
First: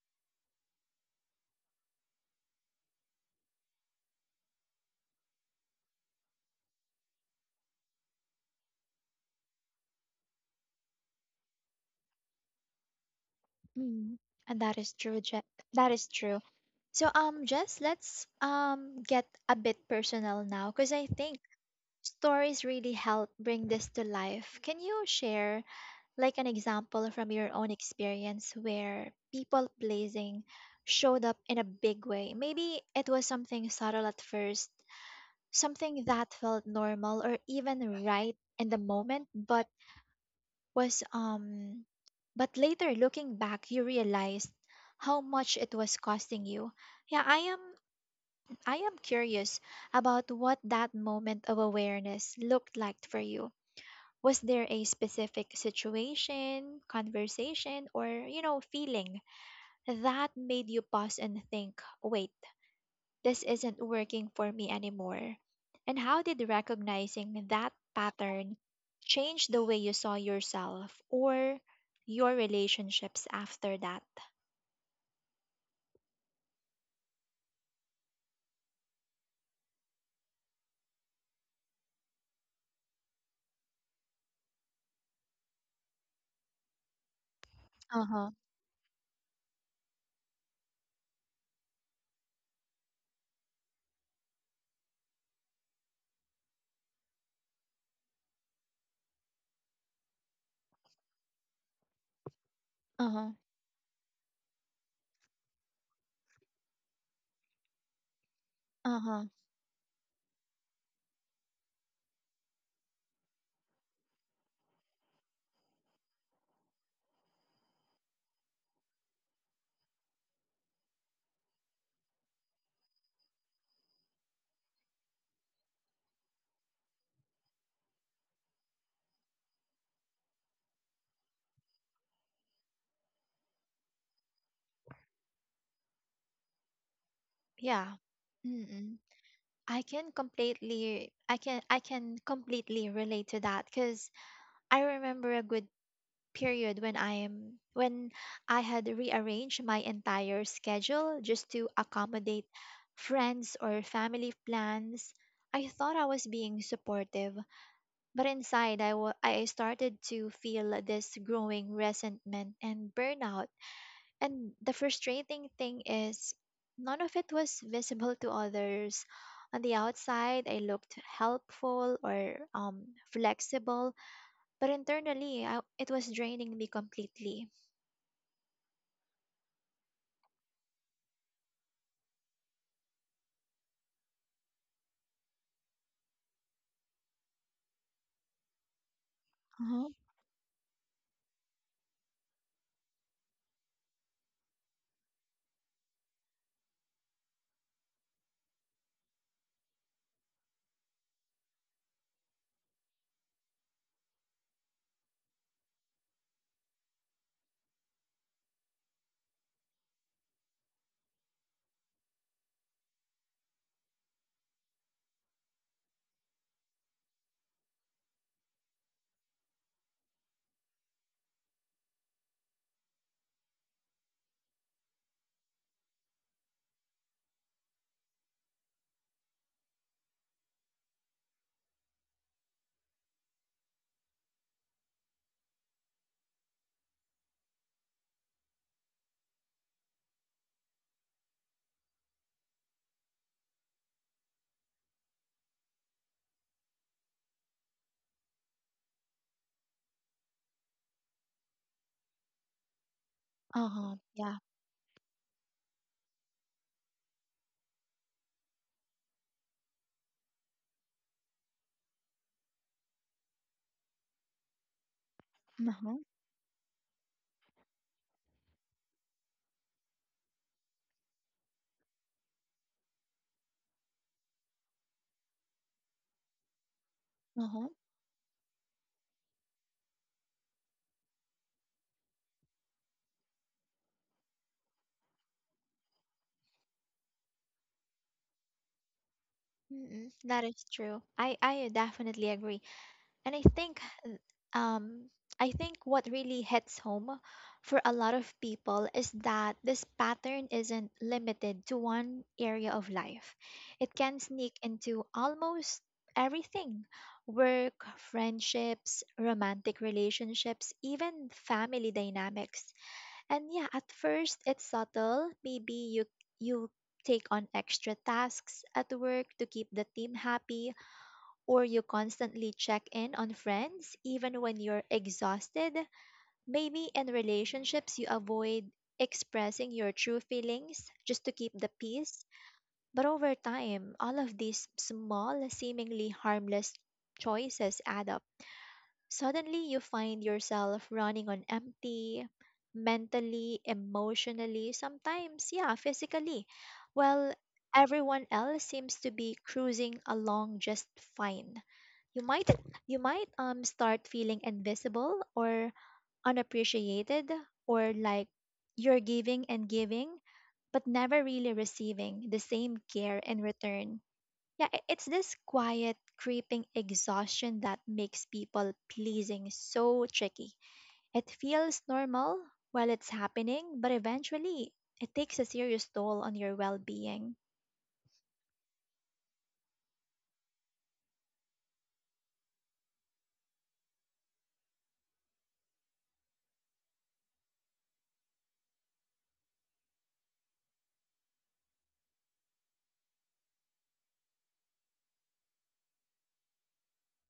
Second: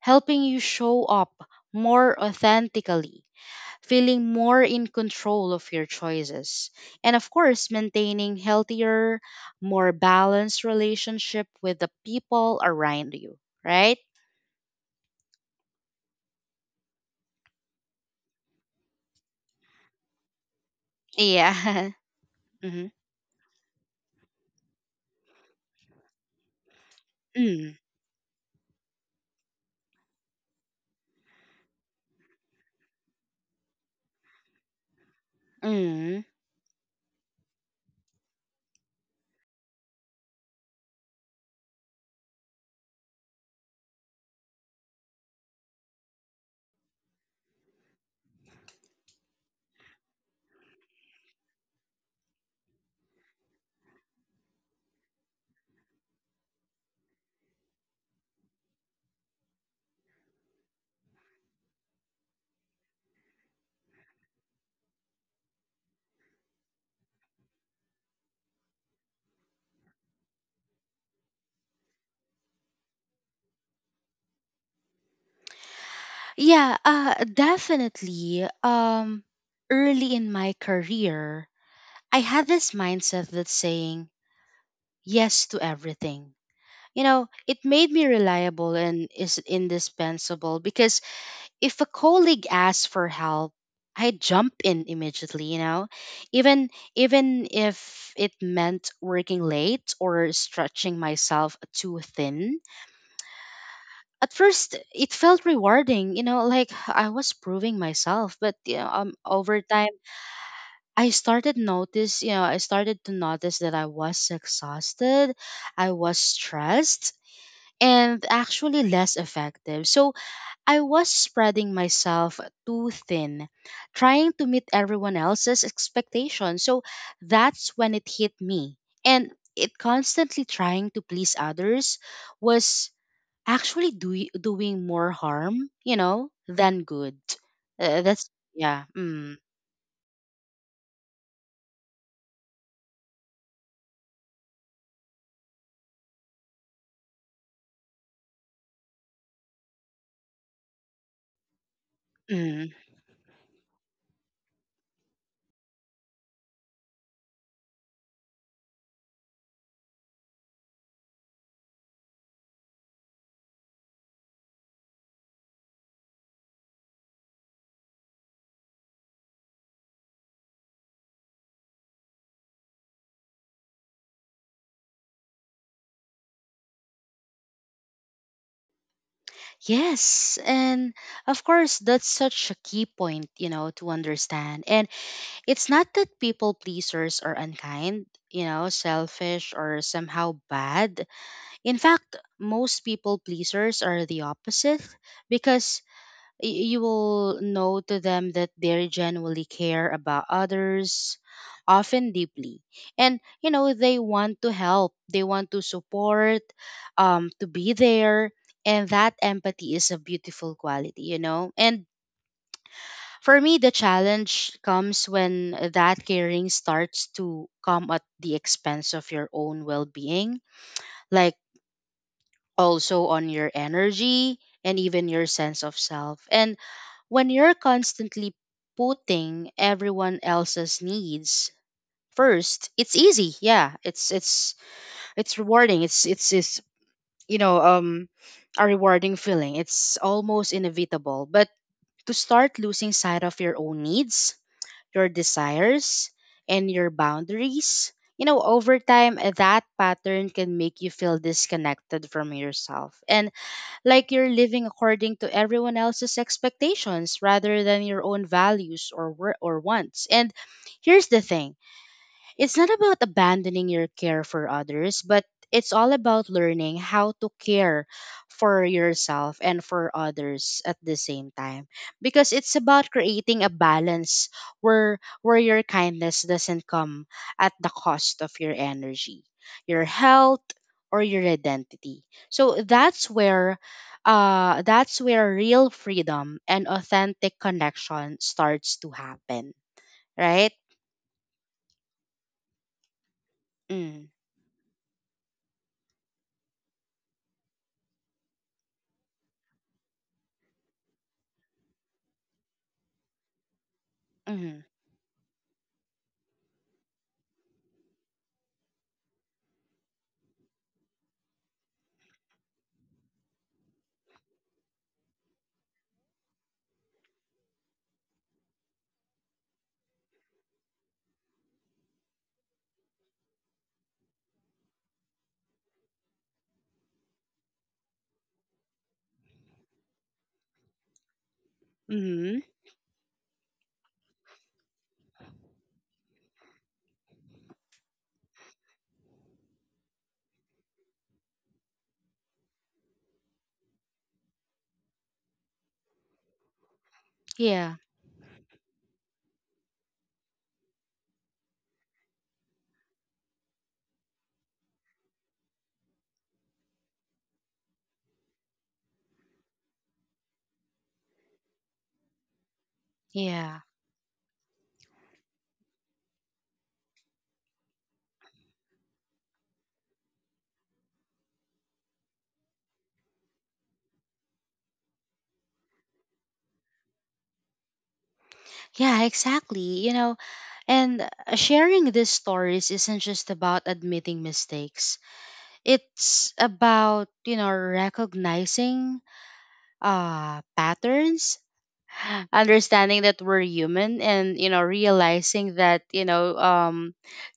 S2: helping you show up more authentically, feeling more in control of your choices, and of course, maintaining healthier, more balanced relationship with the people around you, right?
S1: Mm. And that is true, that is true. So, Jess, let's get a bit personal now, because I think
S2: Yeah.
S1: stories
S2: Hmm.
S1: really help bring this to life. Can you share like an example from your own
S2: Mm,
S1: experience where people pleasing showed up in a big way? Maybe it was something subtle at first, something
S2: mm.
S1: that felt normal or even right in the moment, but was but later, looking back, you realized how much it was costing you. Yeah, I am curious about what that moment of awareness looked like for you. Was there a specific situation, conversation, or, you know, feeling that made you pause and think, wait, this isn't working for me anymore? And how did recognizing that pattern change the way you saw yourself or your relationships after that?
S2: Yeah, definitely. Early in my career, I had this mindset that's saying yes to everything. You know, it made me
S1: Uh huh.
S2: reliable and is indispensable because if a colleague asks for help, I jump in immediately, you know, even if it meant working late or stretching myself too thin.
S1: Uh huh.
S2: At first, it felt rewarding, you know, like I was proving myself. But you know,
S1: Uh huh.
S2: over time, I started to notice that I was exhausted, I was stressed, and actually less effective. So I was spreading myself too thin, trying to meet everyone else's expectations. So that's when it hit me. And it constantly trying to please others was actually doing more harm, you know, than good.
S1: Yeah.
S2: That's, yeah.
S1: Mm-mm.
S2: Mm.
S1: I can completely relate to that, because I remember a good period when I had rearranged my entire schedule just to accommodate
S2: Mm.
S1: friends or family plans. I thought I was being supportive, but inside I started to feel this growing resentment and burnout. And the frustrating thing is none of it was visible to others. On the outside, I looked helpful or flexible, but internally, I, it was draining me completely.
S2: Yes, and of course, that's such a key point, you know, to understand. And it's not that people pleasers are unkind, you know, selfish or
S1: Uh-huh.
S2: somehow bad. In fact, most people pleasers are the opposite because you will know to them that they genuinely care about others, often deeply. And, you know, they want to help, they want to support, to be there. And that empathy is a beautiful quality, you know? And for me, the challenge comes when that caring starts to come at the expense of your own well being, like also on your energy and even your sense of self. And when you're constantly putting everyone else's needs first, it's easy. Yeah, it's rewarding. It's you know um a rewarding feeling. It's almost inevitable. But to start losing sight of your own needs, your desires, and your boundaries. You know, over time, that pattern can make you feel disconnected from yourself and
S1: Uh-huh.
S2: like you're
S1: Yeah.
S2: living according to everyone else's expectations rather than your own values or, wants. And here's the thing, it's not about abandoning your care for others, but it's all
S1: Uh-huh.
S2: about learning how to care for yourself and for others at the same time, because it's about creating a balance where your kindness doesn't come at the
S1: Uh-huh.
S2: cost of your energy, your health, or your identity. So that's where real freedom and authentic connection starts to happen,
S1: Mm-mm, that
S2: right?
S1: is true. I definitely agree. And I think,
S2: Mm.
S1: I think what really hits home for a lot of people is that this pattern isn't limited to one area of life. It can
S2: Mm,
S1: sneak into almost everything. Work, friendships, romantic relationships, even family dynamics. And yeah, at first it's subtle. Maybe you take on extra tasks at work to keep the team happy, or you constantly check in on friends even when you're exhausted. Maybe in relationships you avoid expressing your true feelings just to keep the peace.
S2: mm-hmm.
S1: But over time, all of these small, seemingly harmless choices add up. Suddenly, you find yourself running on empty, mentally, emotionally, sometimes, yeah, physically. Well,
S2: Yeah,
S1: everyone else seems to be cruising along just fine. You might you might start feeling invisible or unappreciated, or like you're giving and giving but never really receiving the same care in
S2: yeah,
S1: return. Yeah, it's this quiet, creeping exhaustion that makes people pleasing so tricky. It feels normal while it's happening, but eventually it takes a serious toll on your well being.
S2: yeah, exactly. You know, and sharing these stories isn't just about admitting mistakes. It's about you know recognizing patterns, understanding that we're human, and you know realizing that you know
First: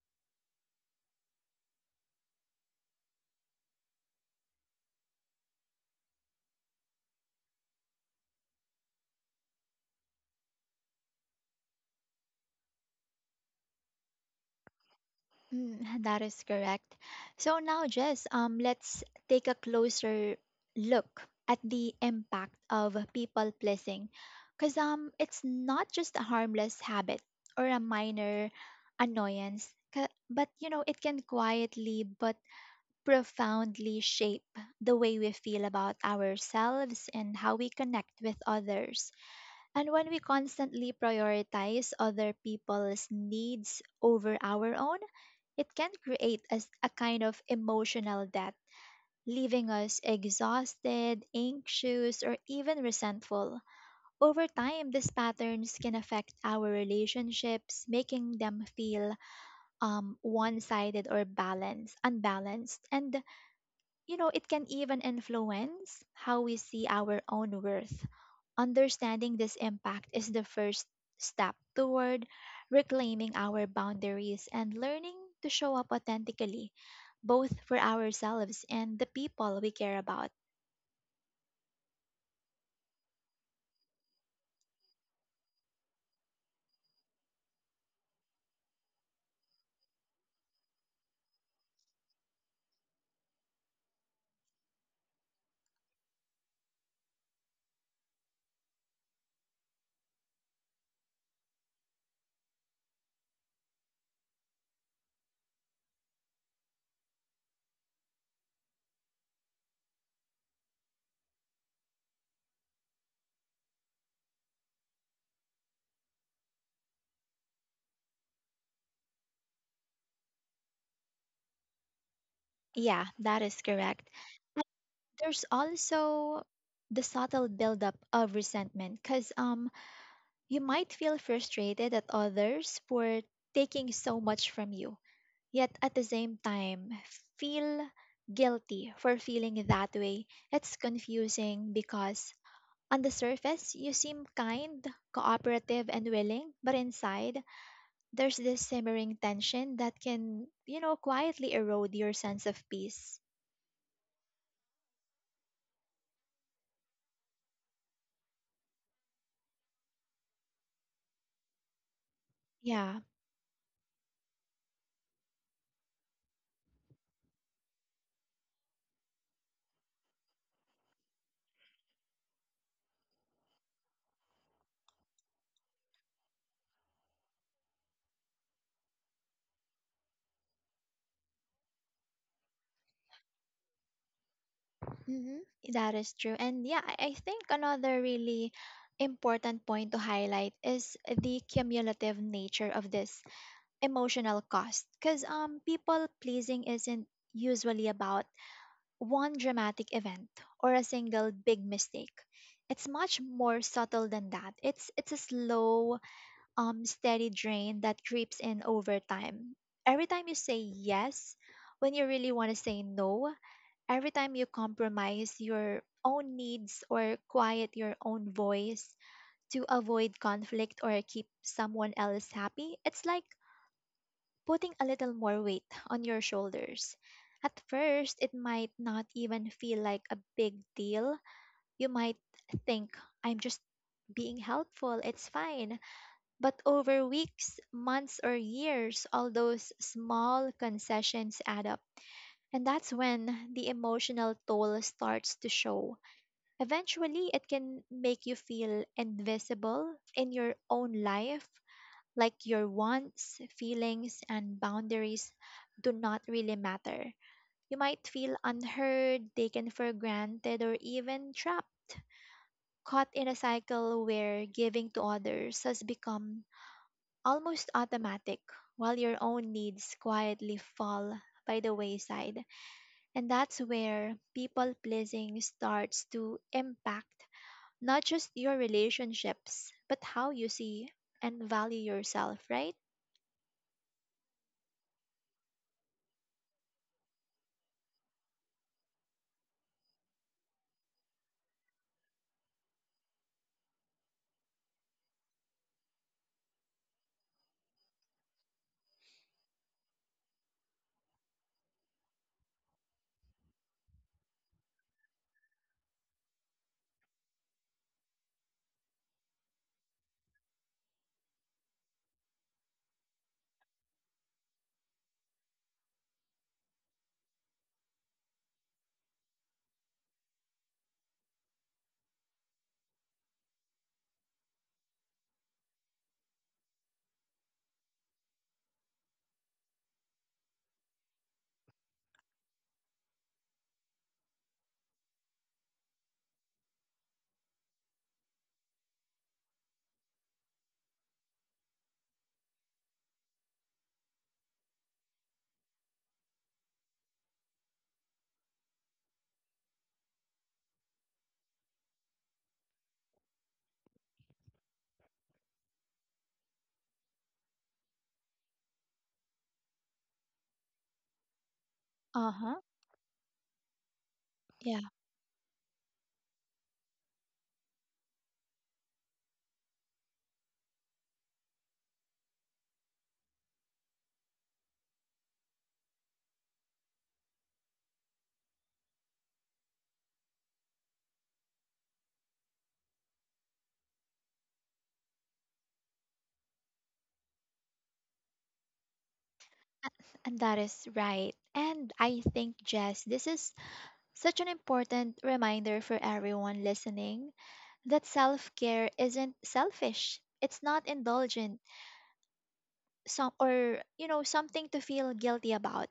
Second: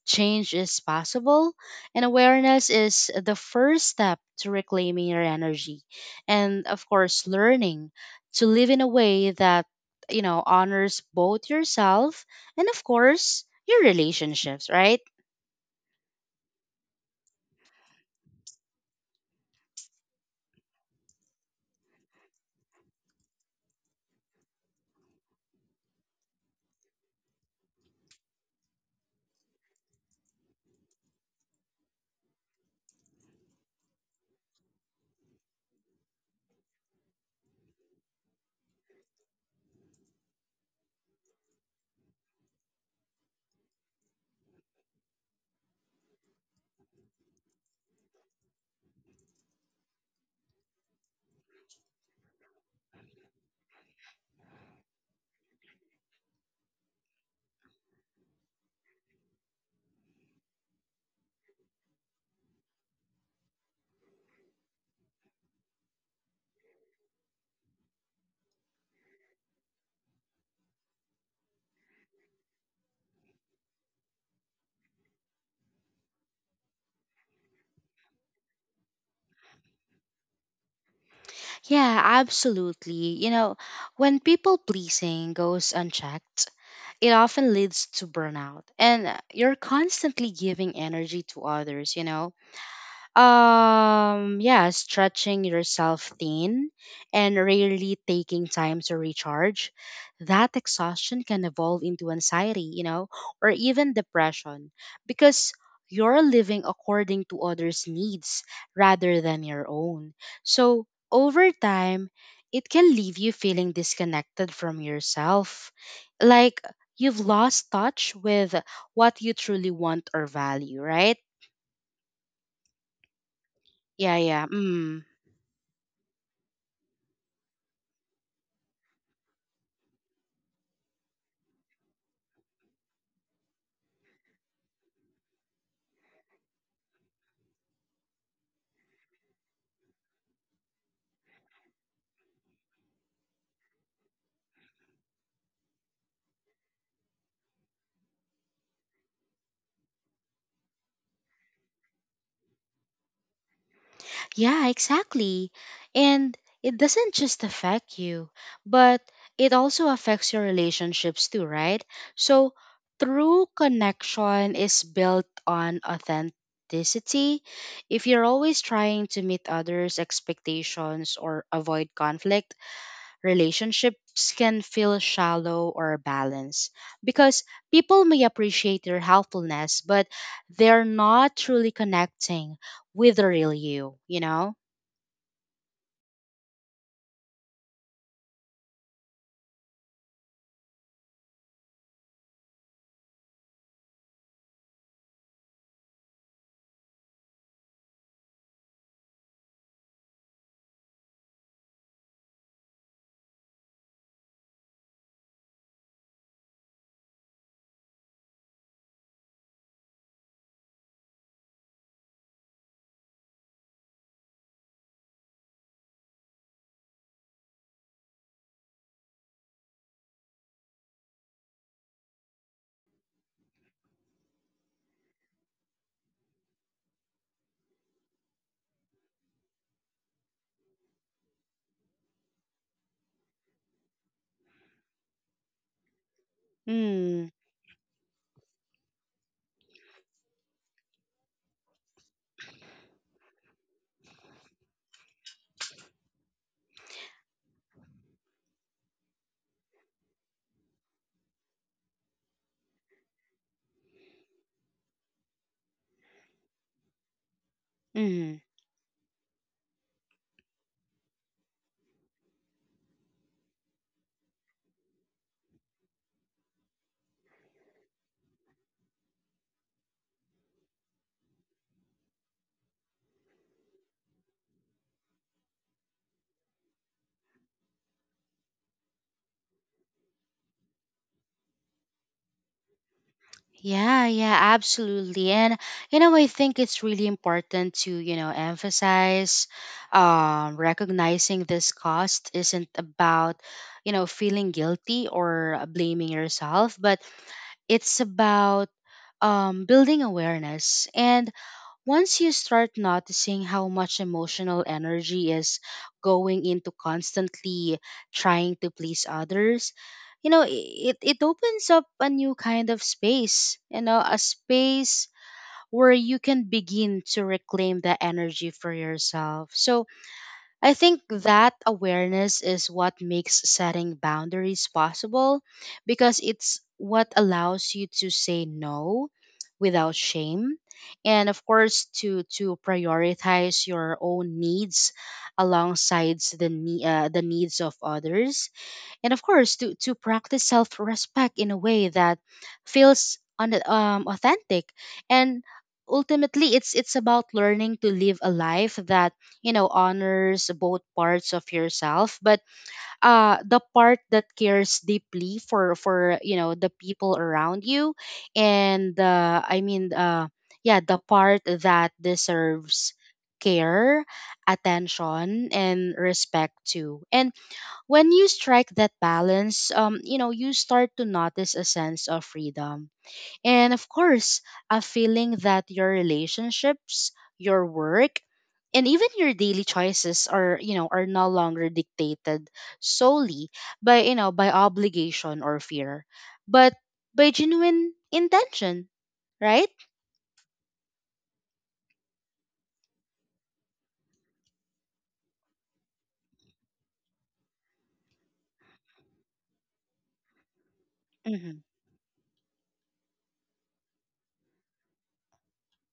S2: change is possible, and awareness is the first step to reclaiming your energy, and of course learning to live in a way that you know honors both yourself and of course your relationships, right?
S1: Mm, that is correct. So now, Jess, let's take a closer look at the impact of people pleasing. Because it's not just a harmless habit or a minor annoyance, but, you know, it can quietly but profoundly shape the way we feel about ourselves and how we connect with others. And when we constantly prioritize other people's needs over our own, it can create as a kind of emotional debt, leaving us exhausted, anxious, or even resentful. Over time, these patterns can affect our relationships, making them feel one-sided or balanced, unbalanced, and, you know, it can even influence how we see our own worth. Understanding this impact is the first step toward reclaiming our boundaries and learning to show up authentically, both for ourselves and the people we care about.
S2: Yeah, absolutely. You know, when people pleasing goes unchecked, it often leads to burnout. And you're constantly giving energy to others, you know, yeah, stretching yourself thin and rarely taking time to recharge. That exhaustion can evolve into anxiety, you know, or even depression because you're living according to others' needs rather than your own. So, over time, it can leave you feeling disconnected from yourself, like you've lost touch with what you truly want or value, right?
S1: Yeah, that is correct.
S2: Yeah, yeah.
S1: And
S2: Mm.
S1: there's also the subtle buildup of resentment, because you might feel frustrated at others for taking so much from you, yet at the same time feel guilty for feeling that way. It's confusing because on the surface you seem kind, cooperative, and willing, but inside there's this simmering tension that can, you know, quietly erode your sense of peace.
S2: Yeah, exactly. And it doesn't just affect you, but it also affects your relationships too, right? So,
S1: Yeah,
S2: true connection is built on authenticity. If you're always trying to meet others' expectations or avoid conflict, relationships can feel shallow or balanced because people may appreciate your helpfulness, but they're not truly connecting with the real you, you know?
S1: hmm, that is true. And yeah, I think another really important point to highlight is the cumulative nature of this emotional cost, because people pleasing isn't usually about one dramatic event or a single big mistake. It's much more subtle than that. It's a slow, steady drain that creeps in over time. Every time you say yes when you really want to say no, every time you compromise your own needs or quiet your own voice to avoid conflict or keep someone else happy, it's like putting a little more weight on your shoulders. At first, it might not even feel like a big deal. You might think, I'm just being helpful, it's fine. But over
S2: Mm,
S1: weeks, months, or years, all those small concessions add up. And that's when the emotional toll starts to show. Eventually, it can make you feel invisible in your own life, like your wants, feelings, and boundaries do not really matter. You might feel
S2: mm.
S1: unheard, taken for granted, or even trapped, caught in a cycle where giving to others has become almost automatic, while your own needs quietly fall by the wayside. And that's where people pleasing starts to impact not just your relationships, but how you see and value yourself, right?
S2: Yeah, yeah, absolutely. And you know, I think it's really important to, you know, emphasize, recognizing this cost isn't about, you know, feeling guilty or blaming yourself, but it's about building awareness. And once you start noticing how much emotional energy is going into constantly trying to please others, you know, it opens up a new kind of space, you know, a space where you can begin to reclaim the energy for yourself. So, I think that awareness is what makes setting boundaries possible because it's what allows you to say no without shame, and of course to prioritize your own needs alongside the the needs of others, and of course to practice self-respect in a way that feels authentic. And ultimately it's about learning to live a life that you know honors both parts of yourself, but the part that cares deeply for you know the people around you, and yeah, the part that
S1: Uh huh.
S2: deserves care,
S1: Yeah.
S2: attention, and respect too. And when you strike that balance, you know, you start to notice a sense of freedom. And of course, a feeling that your relationships, your work, and even your daily choices are, you know, are no longer dictated solely by, you know, by obligation or fear, but by genuine intention, right?
S1: And that is right. And I think, Jess, this is such an important reminder for everyone listening that self care isn't selfish. It's not
S2: Mm-hmm.
S1: indulgent some, or, you know, something to feel guilty about.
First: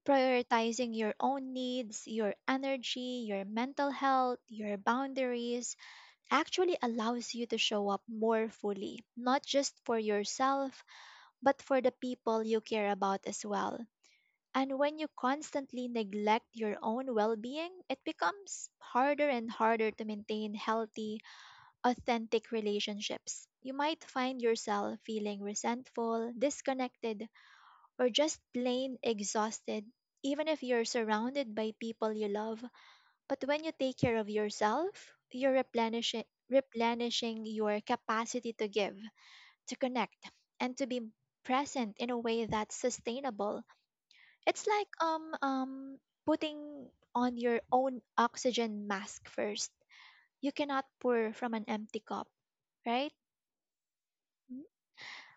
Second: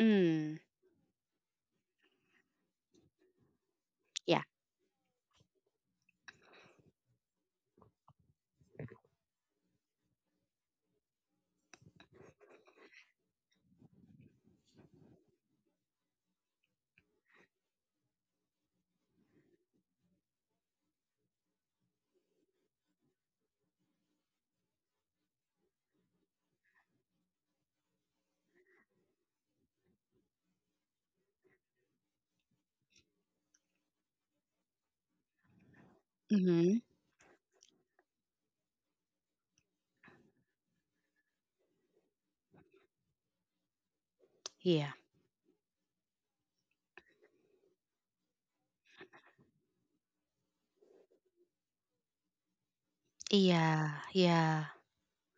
S2: Mm.
S1: Prioritizing your own needs, your energy, your mental health,
S2: Yeah.
S1: your boundaries actually allows you to show up more fully, not just for yourself, but for the people you care about as well. And when you constantly neglect your own well being, it becomes harder and harder to maintain healthy, authentic relationships. You might find yourself feeling resentful, disconnected, or just plain exhausted, even if you're surrounded by people you love. But when you take care of yourself, you're replenishing,
S2: Mm-hmm.
S1: replenishing your capacity to give, to connect, and to be present in a way that's sustainable. It's like
S2: Yeah.
S1: putting on your own oxygen mask first. You cannot pour from an empty cup, right?
S2: Yeah.
S1: Mhm.
S2: Yeah.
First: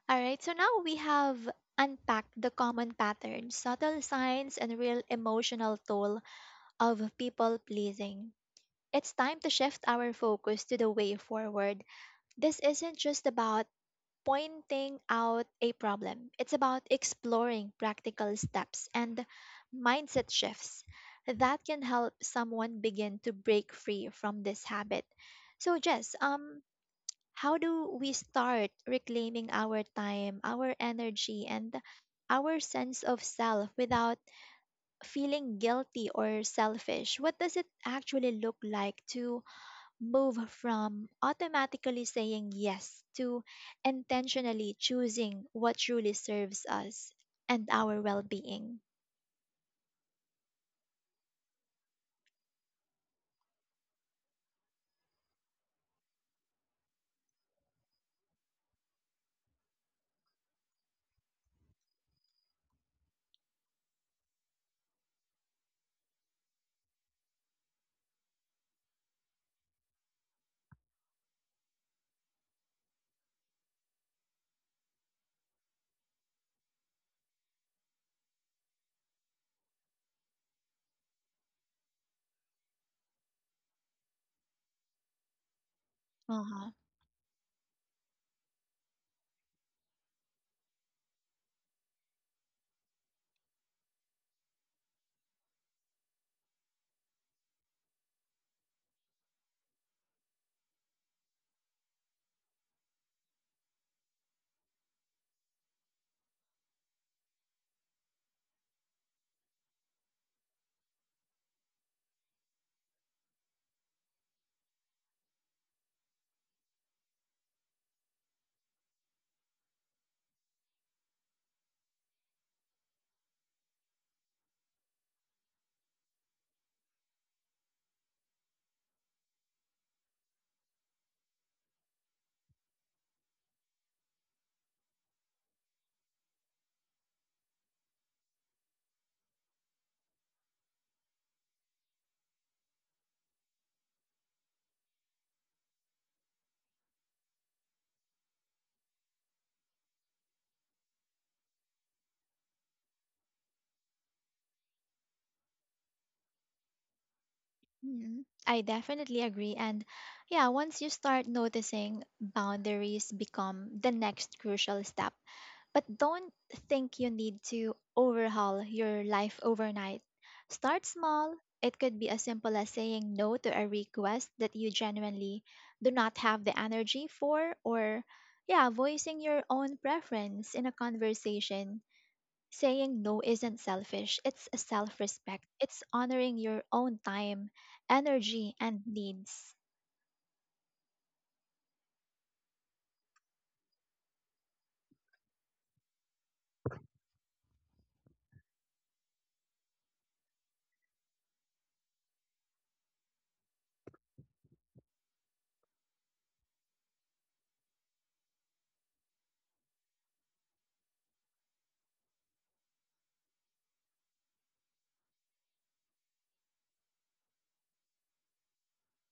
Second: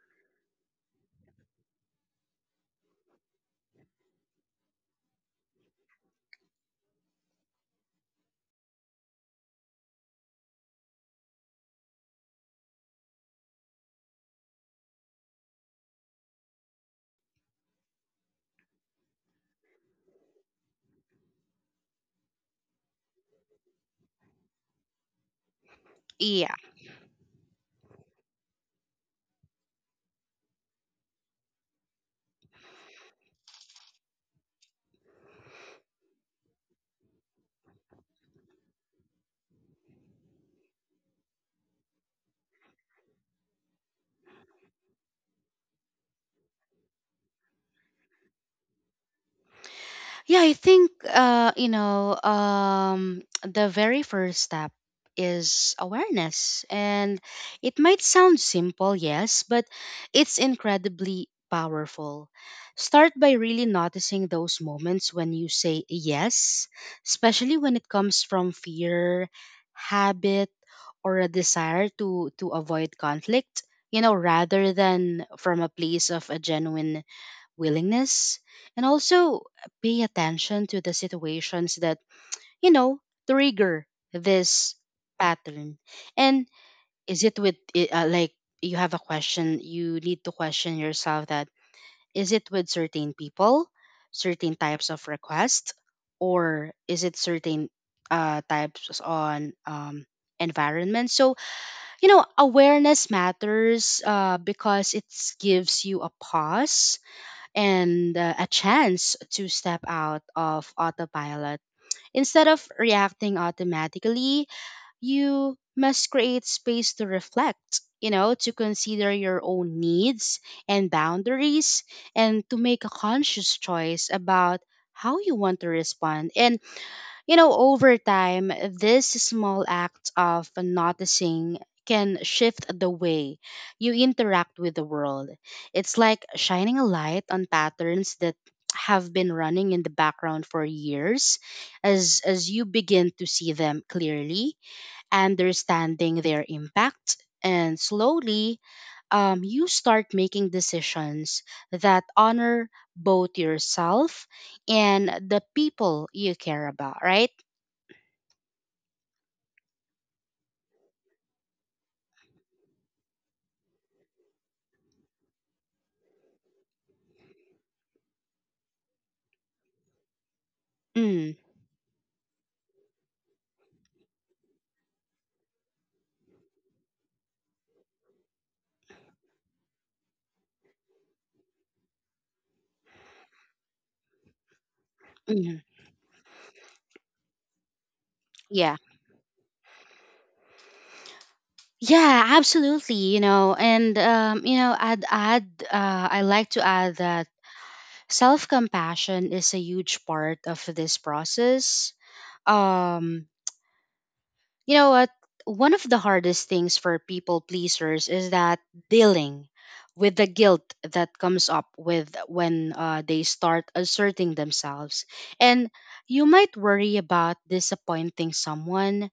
S1: All right, so now we have unpacked the common patterns, subtle signs, and real emotional toll of people pleasing. It's time to shift our focus to the way forward. This isn't just about pointing out a problem. It's about exploring practical steps and mindset shifts that can help someone begin to break free from this habit. So, Jess,
S2: Yeah.
S1: how do we start reclaiming our time, our energy, and our sense of self without feeling guilty or selfish? What does it actually look like to move from automatically saying yes to intentionally choosing what truly serves us and our well being?
S2: Yeah, I think the very first step is awareness, and it might sound simple, yes, but it's incredibly powerful. Start by really noticing those moments when you say yes, especially when it comes from fear, habit, or a desire to avoid conflict. You know, rather than from a place of a genuine willingness. And also pay attention to the situations that you know trigger this pattern.
S1: Uh
S2: And
S1: huh.
S2: is it with like, you have a question you need to question yourself, that is it with certain people, certain types of requests, or is it certain types on environment. So you know awareness matters, because it gives you a pause and a chance to step out of autopilot. Instead of reacting automatically, you must create space to reflect, you know, to consider your own needs and boundaries and to make a conscious choice about how you want to respond. And you know, over time, this small act of noticing can shift the way you interact with the world. It's like shining a light on patterns that have been running in the background for years as you begin to see them clearly, understanding their impact, and slowly you start making decisions that honor both yourself and the people you care about, right?
S1: Hmm. I definitely agree. And yeah, once you start noticing, boundaries become the next crucial step. But don't think you need to overhaul your life overnight. Start
S2: Mm,
S1: small. It could be as simple as saying no to a request that you genuinely do not have the energy for, or, yeah, voicing your own preference in a conversation. Saying no isn't selfish, it's a self respect.
S2: mhm.
S1: It's honoring your own time, energy,
S2: Yeah.
S1: and needs.
S2: Yeah, absolutely, you know. And you know, I'd add I like to add that self-compassion is a huge part of this process. Um You know what? One of the hardest things for people pleasers is that dealing with the guilt that comes up with when they start asserting themselves. And you might worry about disappointing someone,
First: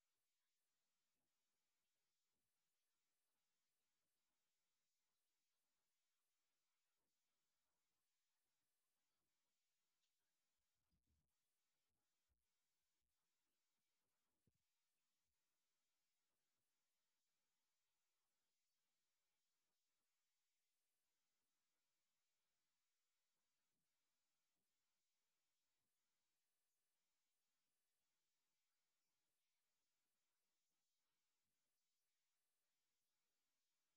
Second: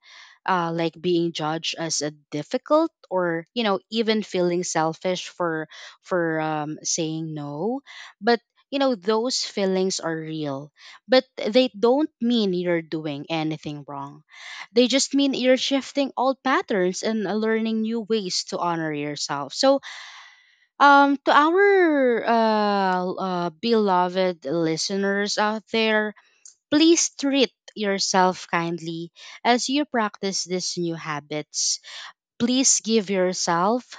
S2: like being judged as a difficult or, you know, even feeling selfish for saying no. But, you know, those feelings are real, but they don't mean you're doing anything wrong, they just mean you're shifting old patterns and learning new ways to honor yourself. So, to our beloved listeners out there, please treat yourself kindly as you practice these new habits. Please give yourself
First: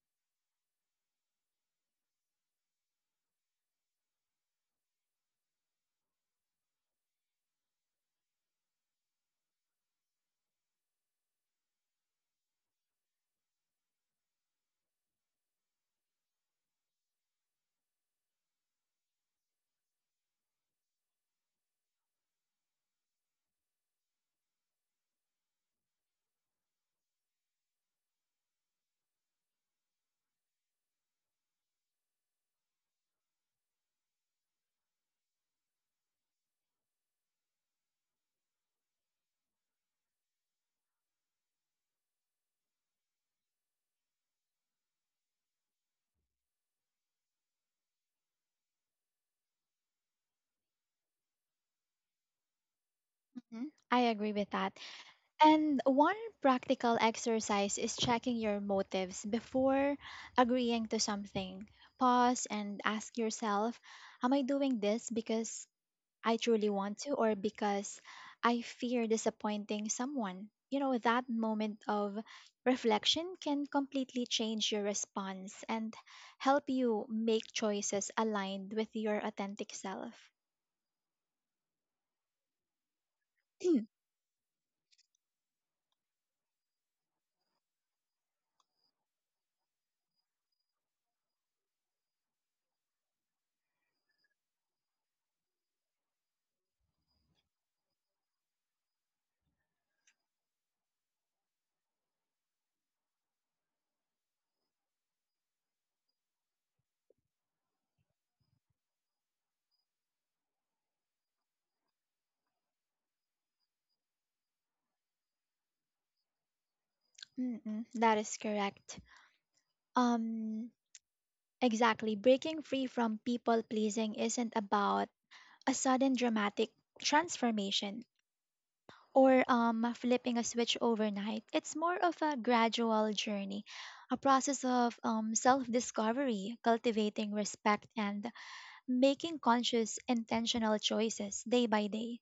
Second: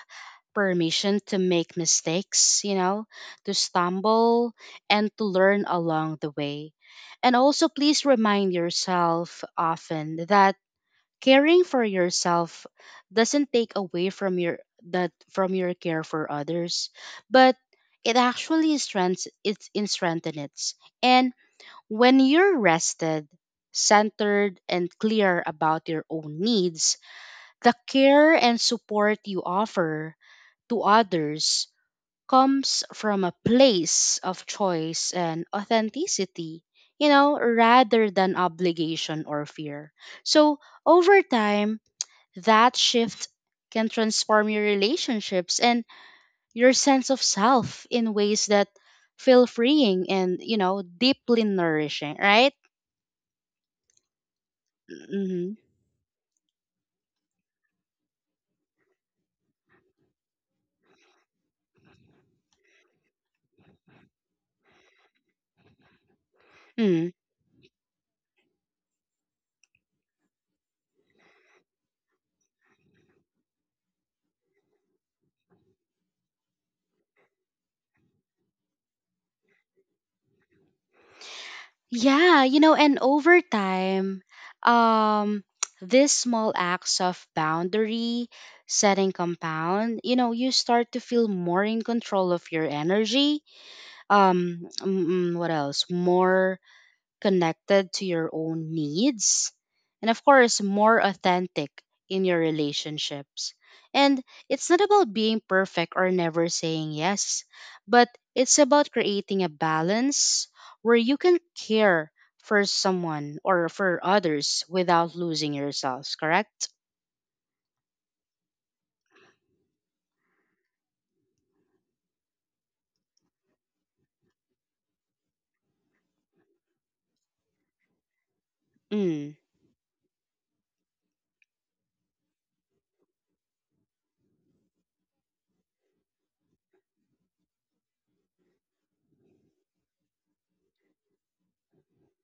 S2: permission to make mistakes, you know, to stumble and to learn along the way. And also, please remind yourself often that caring for yourself doesn't take away from your that from your care for others, but it actually strengthens it's in strengthen it. And when you're rested, centered and clear about your own needs, the care and support you offer to others comes from a place of choice and authenticity, you know, rather than obligation or fear. So over time, that shift can transform your relationships and your sense of self in ways that feel freeing and, you know, deeply nourishing, right?
S1: Mhm, I agree with that.
S2: hmm.
S1: And one practical exercise is checking your motives before agreeing to something. Pause and ask yourself, am I doing this because I truly want
S2: Mm.
S1: to, or because I fear disappointing someone? You know, that moment of reflection can completely change your response and help you make choices aligned with your authentic self.
S2: Yeah, you know, and over time, um, these small acts of boundary setting compound, you know, you start to feel more in control of your energy. What else? More connected to your own needs, and of course, more authentic in your relationships. And it's not about being perfect or never saying yes, but it's about creating a balance where you can care for someone or for others without losing yourselves, correct?
S1: Mm-mm, that is correct. Um, exactly. Breaking free from people pleasing isn't about a sudden dramatic transformation,
S2: Mm.
S1: or flipping a switch overnight. It's more of a gradual journey, a process of self discovery, cultivating respect, and making conscious, intentional choices day by day.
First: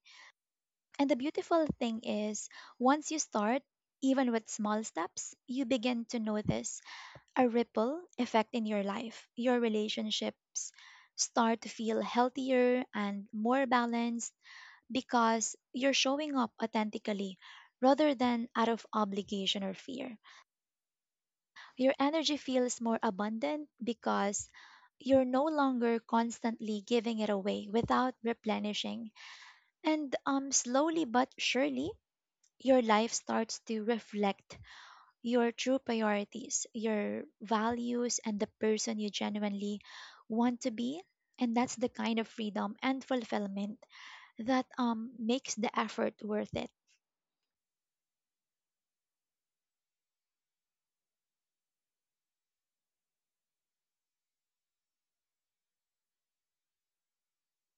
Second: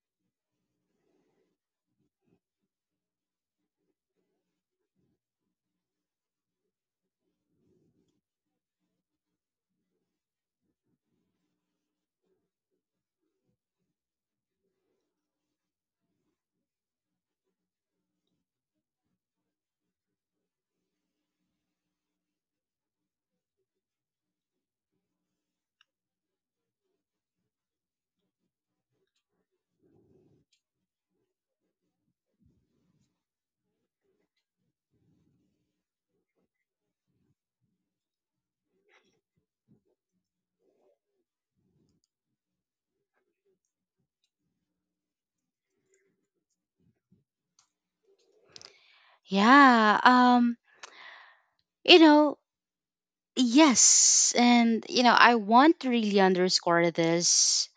S1: And the beautiful thing is, once you start, even with small steps, you begin to notice a ripple effect in your life. Your relationships start to feel healthier and more balanced because you're showing up authentically rather than out of obligation or fear. Your energy feels more abundant because you're no longer constantly giving it away without replenishing. And slowly but surely, your life starts to reflect your true priorities, your values, and the person you genuinely want to be. And that's the kind of freedom and fulfillment that makes the effort worth it.
S2: Yeah. You know, yes. And, you know, I want to really underscore this.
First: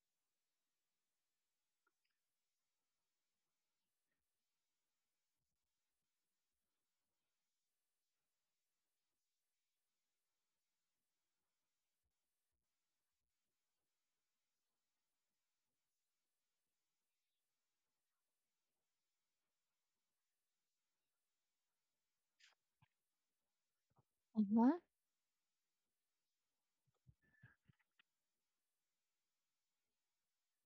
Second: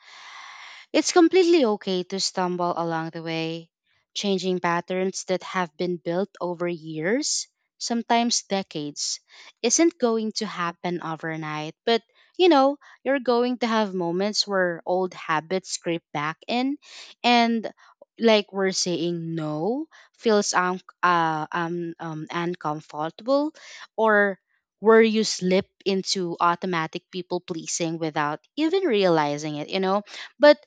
S2: It's completely okay to stumble along the way. Changing patterns that have been built over years, sometimes decades, isn't going to happen overnight. But, you know, you're going to have moments where old habits creep back in and, like, we're saying no feels uncomfortable, or
S1: Mhm.
S2: where you slip into automatic people pleasing without even realizing it, you know? But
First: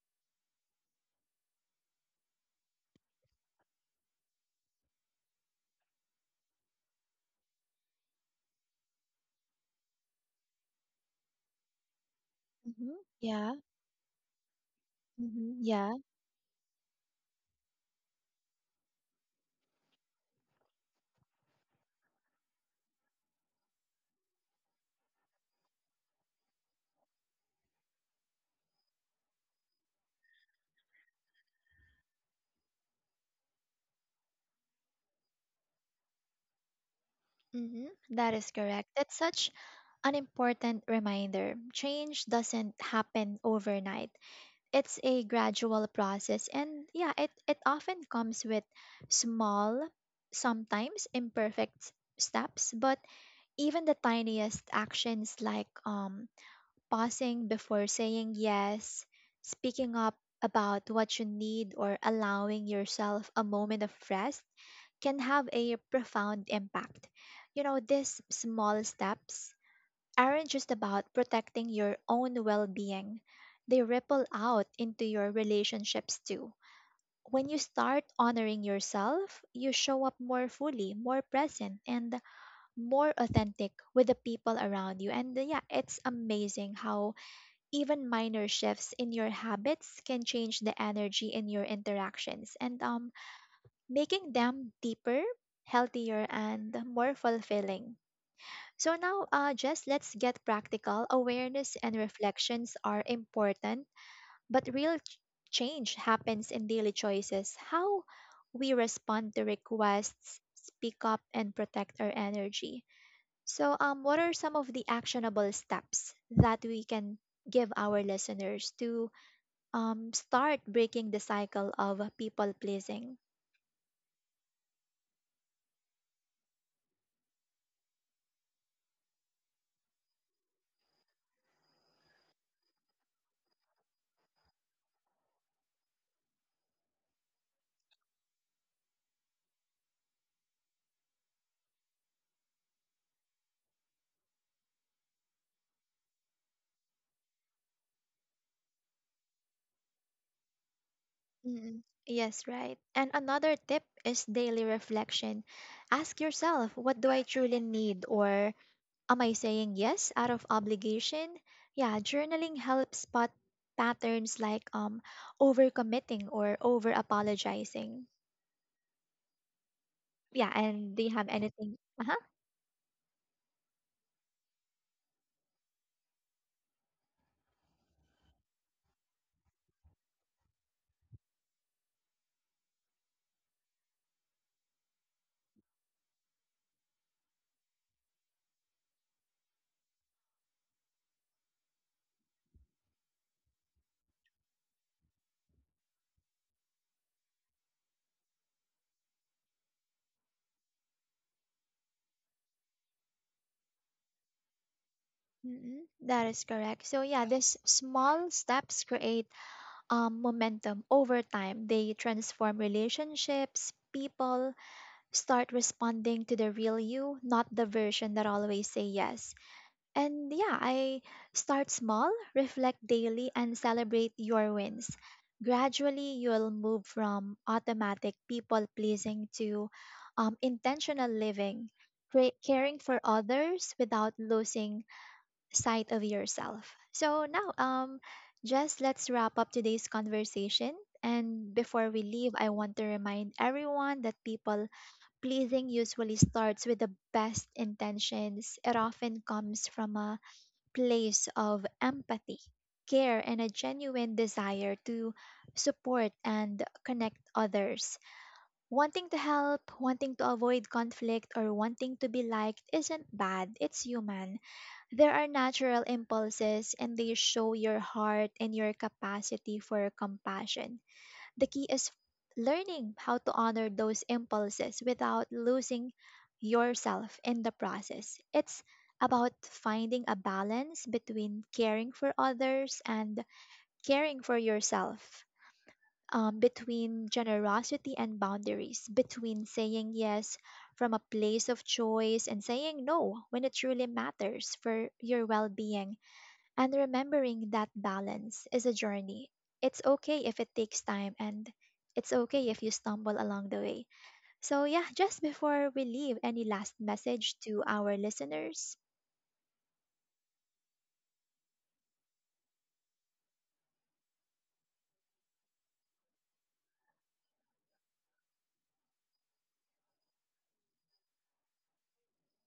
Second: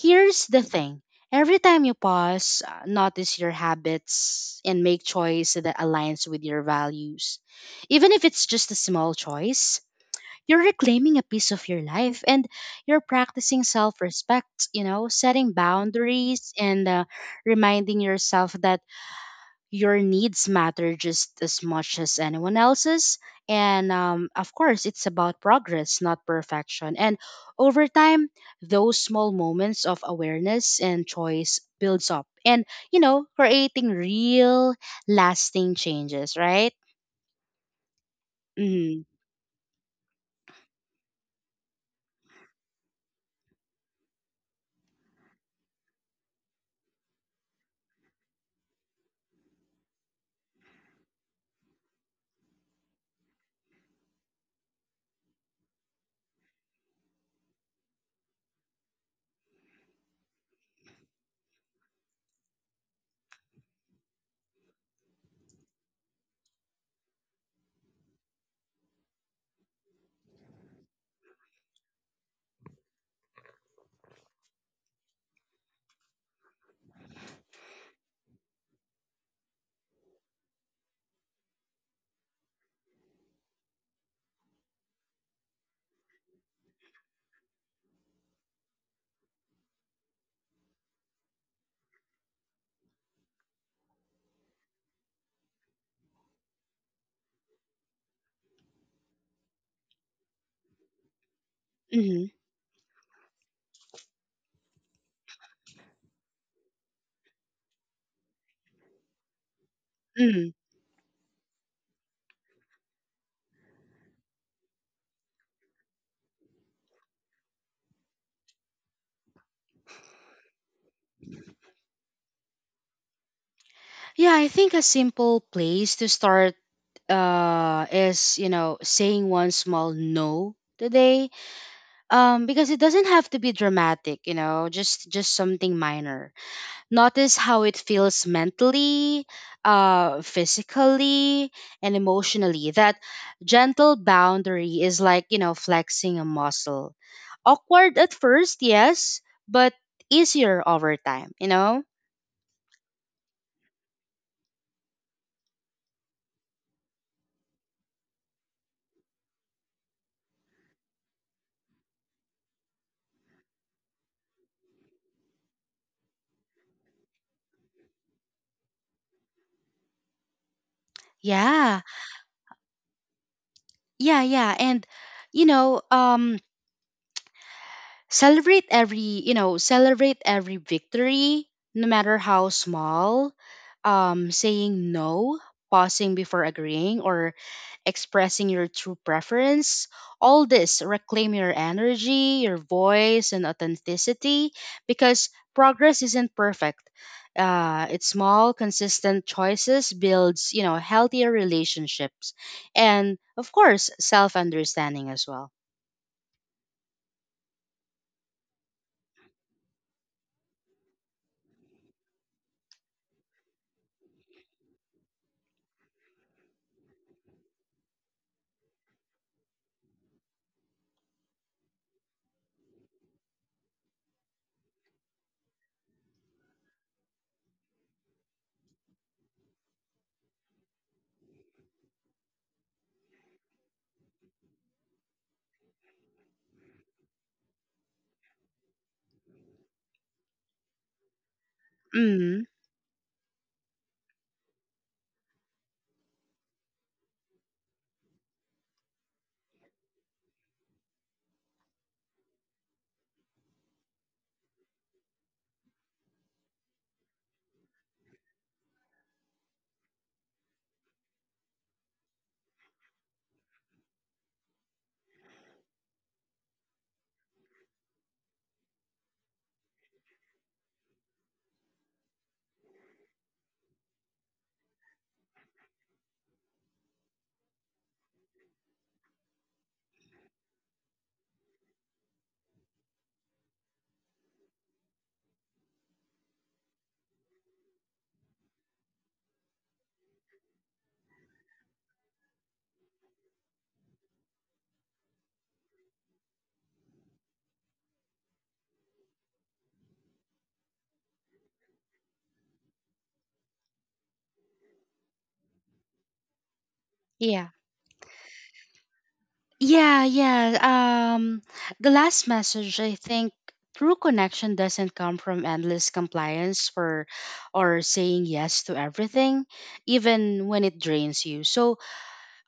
S2: here's the thing, every time you pause, notice your habits and make choice that aligns with your values. Even if it's just a small choice, you're reclaiming a piece of your life and
S1: Mhm.
S2: you're
S1: Yeah.
S2: practicing self respect, you know, setting
S1: Mhm. Yeah.
S2: boundaries and reminding yourself that your needs matter just as much as anyone else's. And of course, it's about progress, not perfection. And over time, those small moments of awareness and choice builds up and, you know, creating real, lasting changes, right?
S1: Mhm. That is correct.
S2: Mm-hmm.
S1: That's such an important reminder. Change doesn't happen overnight. It's a gradual process and yeah, it often comes with small, sometimes imperfect steps, but even the tiniest actions like pausing before saying yes, speaking up about what you need, or allowing yourself a moment of rest can have a profound impact. You know, these small steps aren't just about protecting your own well being, they ripple out into your relationships too. When you start honoring yourself, you show up more fully, more present, and more authentic with the people around you. And yeah, it's amazing how even minor shifts in your habits can change the energy in your interactions and making them deeper healthier and more fulfilling. So now, just let's get practical. Awareness and
S2: Mm-hmm.
S1: reflections are important, but real change happens in daily choices, how we respond to requests,
S2: Mm-hmm.
S1: speak up and protect our energy. So what are some of the actionable steps that we can give our listeners to start breaking the cycle of people pleasing?
S2: Yeah, I think a simple place to start is, you know, saying one small no today, because it doesn't have to be dramatic, you know, just something minor. Notice how it feels mentally, physically, and emotionally. That gentle boundary is, like, you know, flexing a muscle, awkward at first, yes, but easier over time, you
S1: Mm.
S2: know.
S1: Yes, right. And another tip is daily reflection. Ask yourself, what do I truly need? Or am I saying yes out of obligation? Yeah, journaling helps spot patterns like overcommitting or over apologizing. Yeah, and do you have anything?
S2: yeah
S1: Uh-huh.
S2: yeah yeah, and you know, celebrate every, you know, celebrate every victory, no matter how small. Saying no, pausing before agreeing, or expressing your true preference, all this reclaim your energy, your voice and authenticity, because progress isn't perfect, it's small consistent choices builds, you know, healthier relationships and of course self-understanding as well.
S1: Mm-hmm. That is correct. So yeah, these small steps create momentum over time. They transform relationships. People start responding to the real you, not the version that always say yes. And yeah, I start small, reflect daily, and celebrate your wins. Gradually, you'll move from automatic people pleasing to intentional living, caring for others without losing side of yourself. So now, just let's wrap up today's conversation. And before we leave,
S2: Mm,
S1: I want to remind everyone that people pleasing usually starts with the best intentions. It often comes from a place of empathy, care, and a genuine desire to support and connect others. Wanting to help, wanting to avoid conflict, or wanting to be liked isn't bad, it's human. There are natural impulses and they show your heart and your capacity for compassion. The key is learning how to honor those impulses without losing yourself in the process. It's about finding a balance between caring for others and caring for yourself, between generosity and boundaries, between saying yes from a place of choice and saying no when it truly matters for your well being, and remembering that balance is a journey. It's okay if it takes time, and it's okay if you stumble along the way. So, yeah, just before we leave, any last message
S2: yeah.
S1: to our listeners?
S2: Yeah, yeah. The last message, I think true connection doesn't come from endless compliance for or saying yes to everything, even when it drains you. So,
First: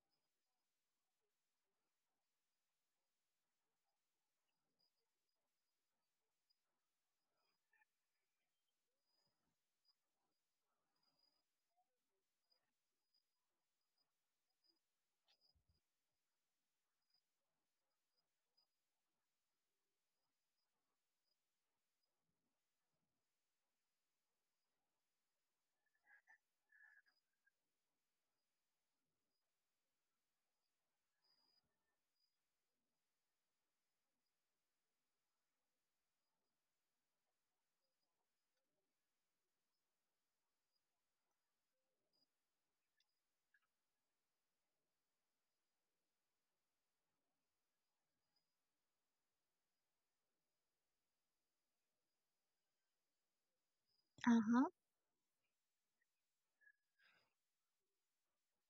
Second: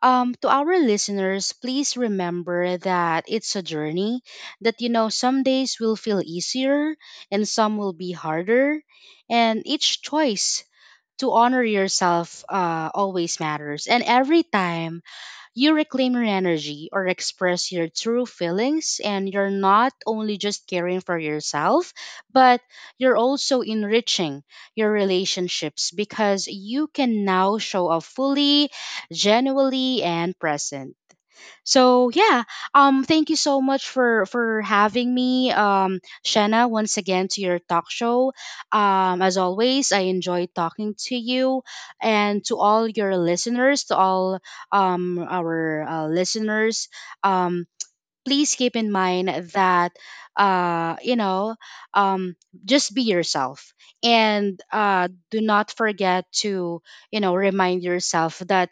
S2: to our listeners, please remember that it's a journey, that, you know, some days will feel easier and some will be harder, and each choice to honor yourself always matters. And every time you reclaim your energy or express your true feelings, and you're not only just caring for yourself, but you're also enriching your relationships because you can now show up fully, genuinely, and present. So yeah, thank you so much for having me, Shanna, once again to your talk show. As always, I enjoy talking to you and to all your listeners, to all our listeners. Um, please keep in mind that uh you know um just be yourself
S1: Uh
S2: and
S1: huh.
S2: do not forget to, you know, remind yourself that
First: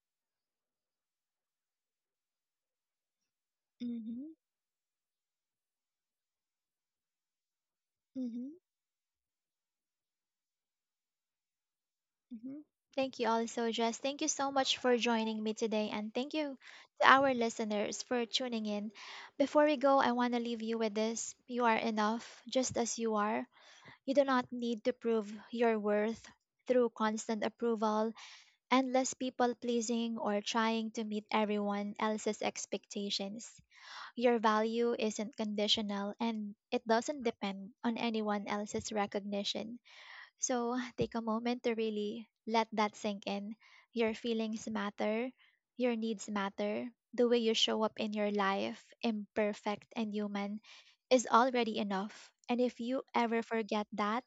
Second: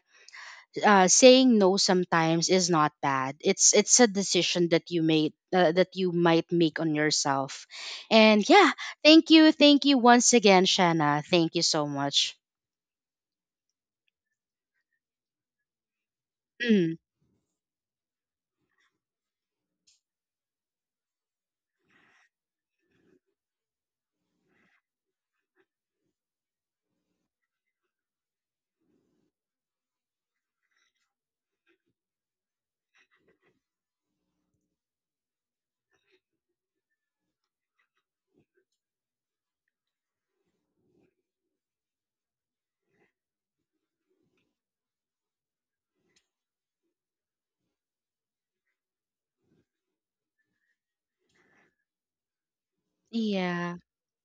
S2: saying no sometimes is not bad. It's a
S1: Mm-hmm.
S2: decision that you made, that you might make on yourself. And
S1: Mm-hmm.
S2: yeah, thank you once again, Shanna. Thank you so much.
S1: Mm-hmm. Thank you also, Jess. Thank you so much for joining me today. And thank you
S2: Mm,
S1: to our listeners for tuning in. Before we go, I want to leave you with this: you are enough just as you are. You do not need to prove your worth through constant approval, endless people pleasing, or trying to meet everyone else's expectations. Your value isn't conditional and it doesn't depend on anyone else's recognition. So take a moment to really let that sink in. Your feelings matter, your needs matter, the way you show up in your life, imperfect and human, is already enough. And if you ever
S2: yeah.
S1: forget that,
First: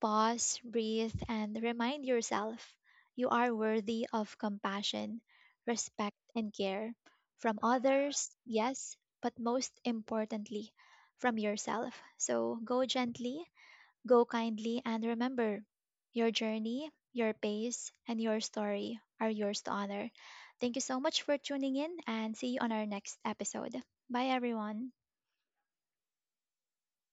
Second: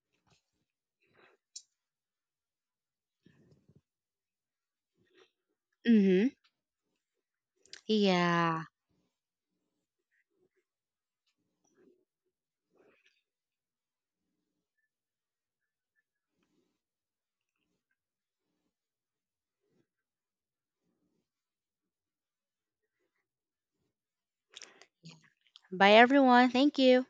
S1: pause, breathe, and remind yourself you are worthy of compassion, respect,
S2: Mm-hmm.
S1: and care from others,
S2: Yeah.
S1: yes, but most importantly, from yourself. So go gently, go kindly, and remember your journey, your pace, and your story are yours to honor. Thank you so much for tuning in and see you on our next episode. Bye, everyone.
S2: Bye, everyone. Thank you.